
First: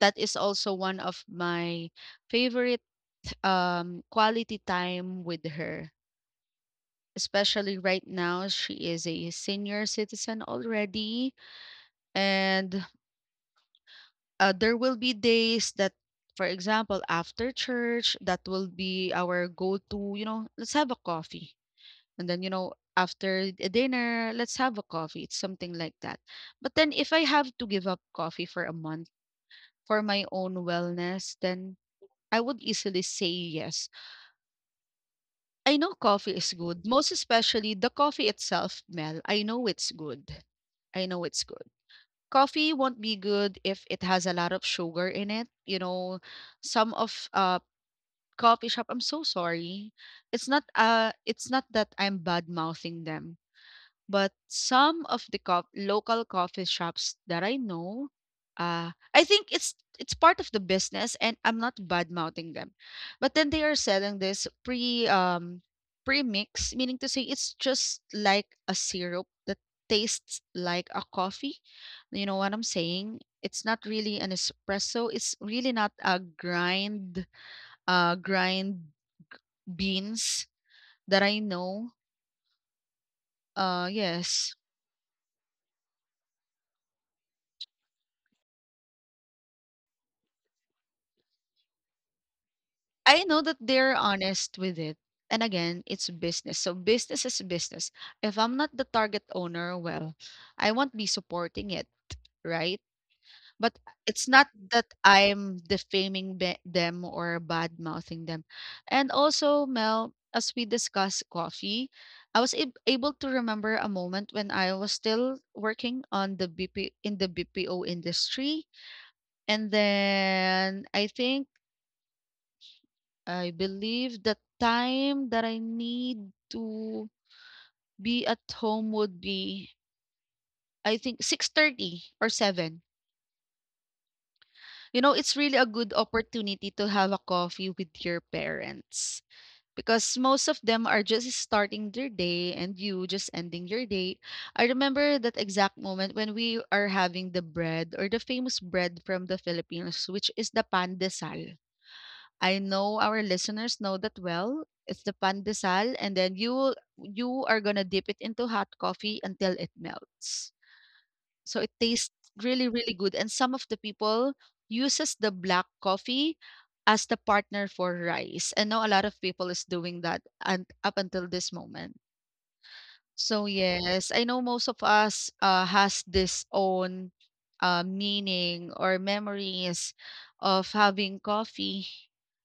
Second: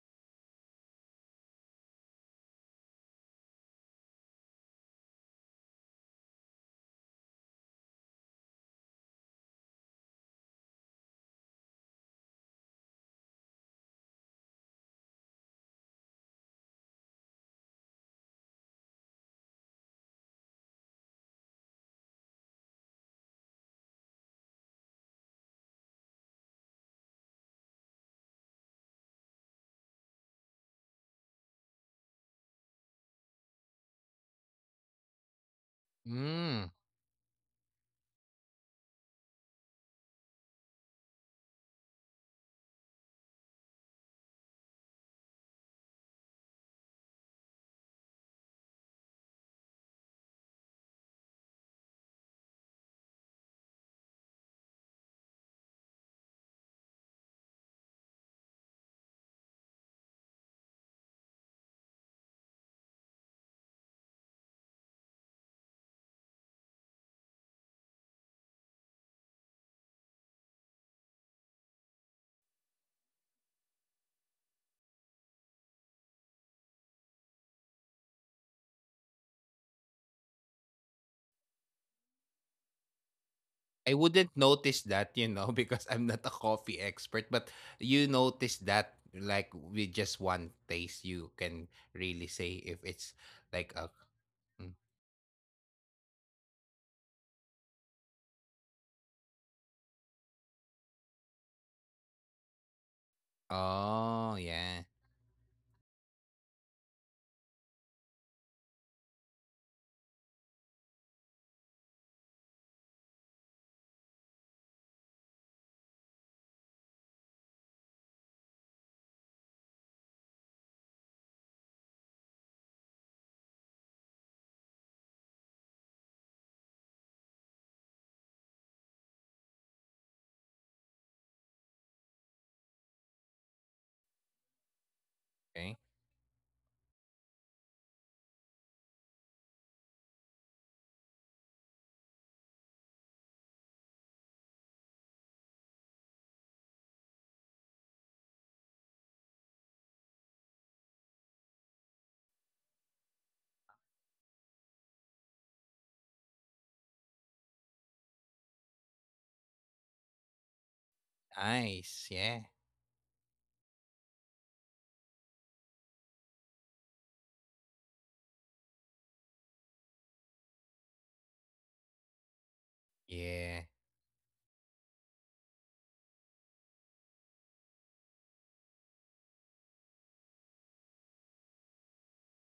[SPEAKER 1] that is also one of my favorite quality time with her. Especially right now, she is a senior citizen already. And there will be days that, for example, after church, that will be our go to, you know, let's have a coffee. And then, you know, after dinner, let's have a coffee. It's something like that. But then, if I have to give up coffee for a month for my own wellness, then I would easily say yes. I know coffee is
[SPEAKER 2] Mm.
[SPEAKER 1] good, most especially the coffee itself, Mel. I know it's good. I know it's good. Coffee won't be good if it has a lot of sugar in it. You know, some of coffee shop, I'm so sorry. It's not that I'm bad mouthing them. But some of the co local coffee shops that I know, I think it's part of the business, and I'm not bad mouthing them. But then they are selling this pre-mix, meaning to say it's just like a syrup that tastes like a coffee. You know what I'm saying? It's not really an espresso. It's really not a grind, grind beans that I know.
[SPEAKER 2] I wouldn't
[SPEAKER 1] Yes.
[SPEAKER 2] notice that, you know, because I'm not a coffee expert, but you notice that like with just one taste you can really say if it's
[SPEAKER 1] I know that
[SPEAKER 2] like a
[SPEAKER 1] they're honest
[SPEAKER 2] mm.
[SPEAKER 1] with it. And again, it's business. So business is business. If I'm not the target owner, well, I won't be supporting it, right? But it's
[SPEAKER 2] Oh
[SPEAKER 1] not
[SPEAKER 2] yeah.
[SPEAKER 1] that I'm defaming them or bad mouthing them. And also, Mel, as we discussed coffee, I was able to remember a moment when I was still working on the BP in the BPO industry. And then I think I believe the time that I need to be at home would be I think 6:30 or 7. You know, it's really a
[SPEAKER 2] Okay.
[SPEAKER 1] good opportunity to have a coffee with your parents because most of them are just starting their day and you just ending your day. I remember that exact moment when we are having the bread or the famous bread from the Philippines which is the pandesal. I know our listeners know that well. It's the pandesal, and then you are gonna dip it into hot coffee until it melts. So it
[SPEAKER 2] Nice.
[SPEAKER 1] tastes
[SPEAKER 2] Yeah.
[SPEAKER 1] really, really good. And some of the people uses the black coffee as the partner for rice. I know a lot of people is doing that and up until this moment. So
[SPEAKER 2] Yeah.
[SPEAKER 1] yes, I know most of us has this own meaning or memories of having coffee.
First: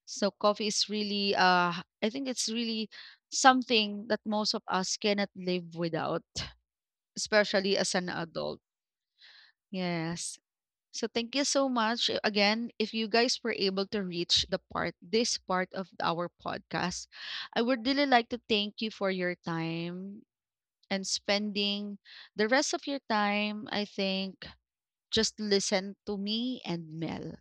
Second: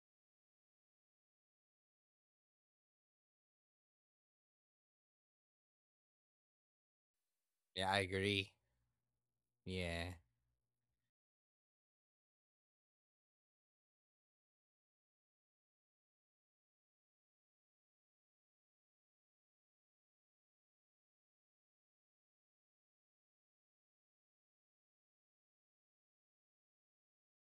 [SPEAKER 1] So coffee is really, I think it's really something that most of us cannot live without, especially
[SPEAKER 2] Yeah,
[SPEAKER 1] as
[SPEAKER 2] I
[SPEAKER 1] an
[SPEAKER 2] agree.
[SPEAKER 1] adult.
[SPEAKER 2] Yeah.
[SPEAKER 1] Yes. So thank you so much. Again, if you guys were able to reach the part, this part of our podcast, I would really like to thank you for your time and spending the rest of your time, I think, just listen to me and Mel.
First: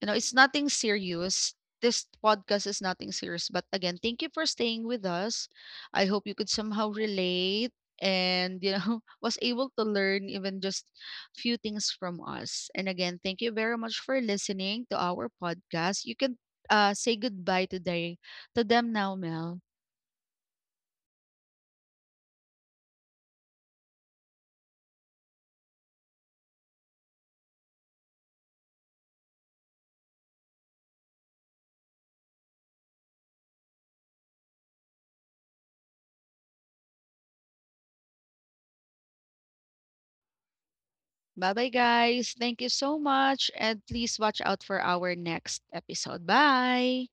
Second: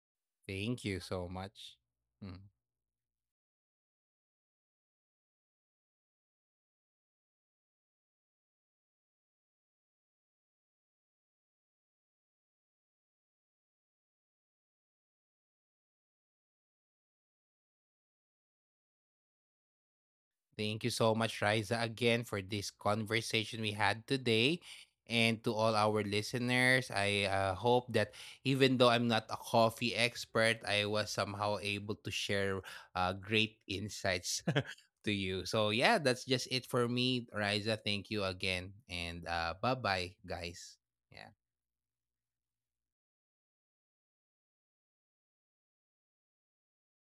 [SPEAKER 1] You know, it's nothing
[SPEAKER 2] Thank you so
[SPEAKER 1] serious.
[SPEAKER 2] much.
[SPEAKER 1] This
[SPEAKER 2] Hmm.
[SPEAKER 1] podcast is nothing serious. But again, thank you for staying with us. I hope you could somehow relate and you know was able to learn even just few things from us, and again thank you very much for listening to our podcast. You can say goodbye today to them now, Mel.
[SPEAKER 2] Thank you so much, Riza, again for this conversation we had today. And to all our listeners, I hope that even though I'm not a coffee expert, I was somehow able to share great insights to you. So, yeah, that's just it for me, Riza. Thank you again. And bye bye, guys. Yeah.
[SPEAKER 1] Bye-bye, guys. Thank you so much. And please watch out for our next episode. Bye.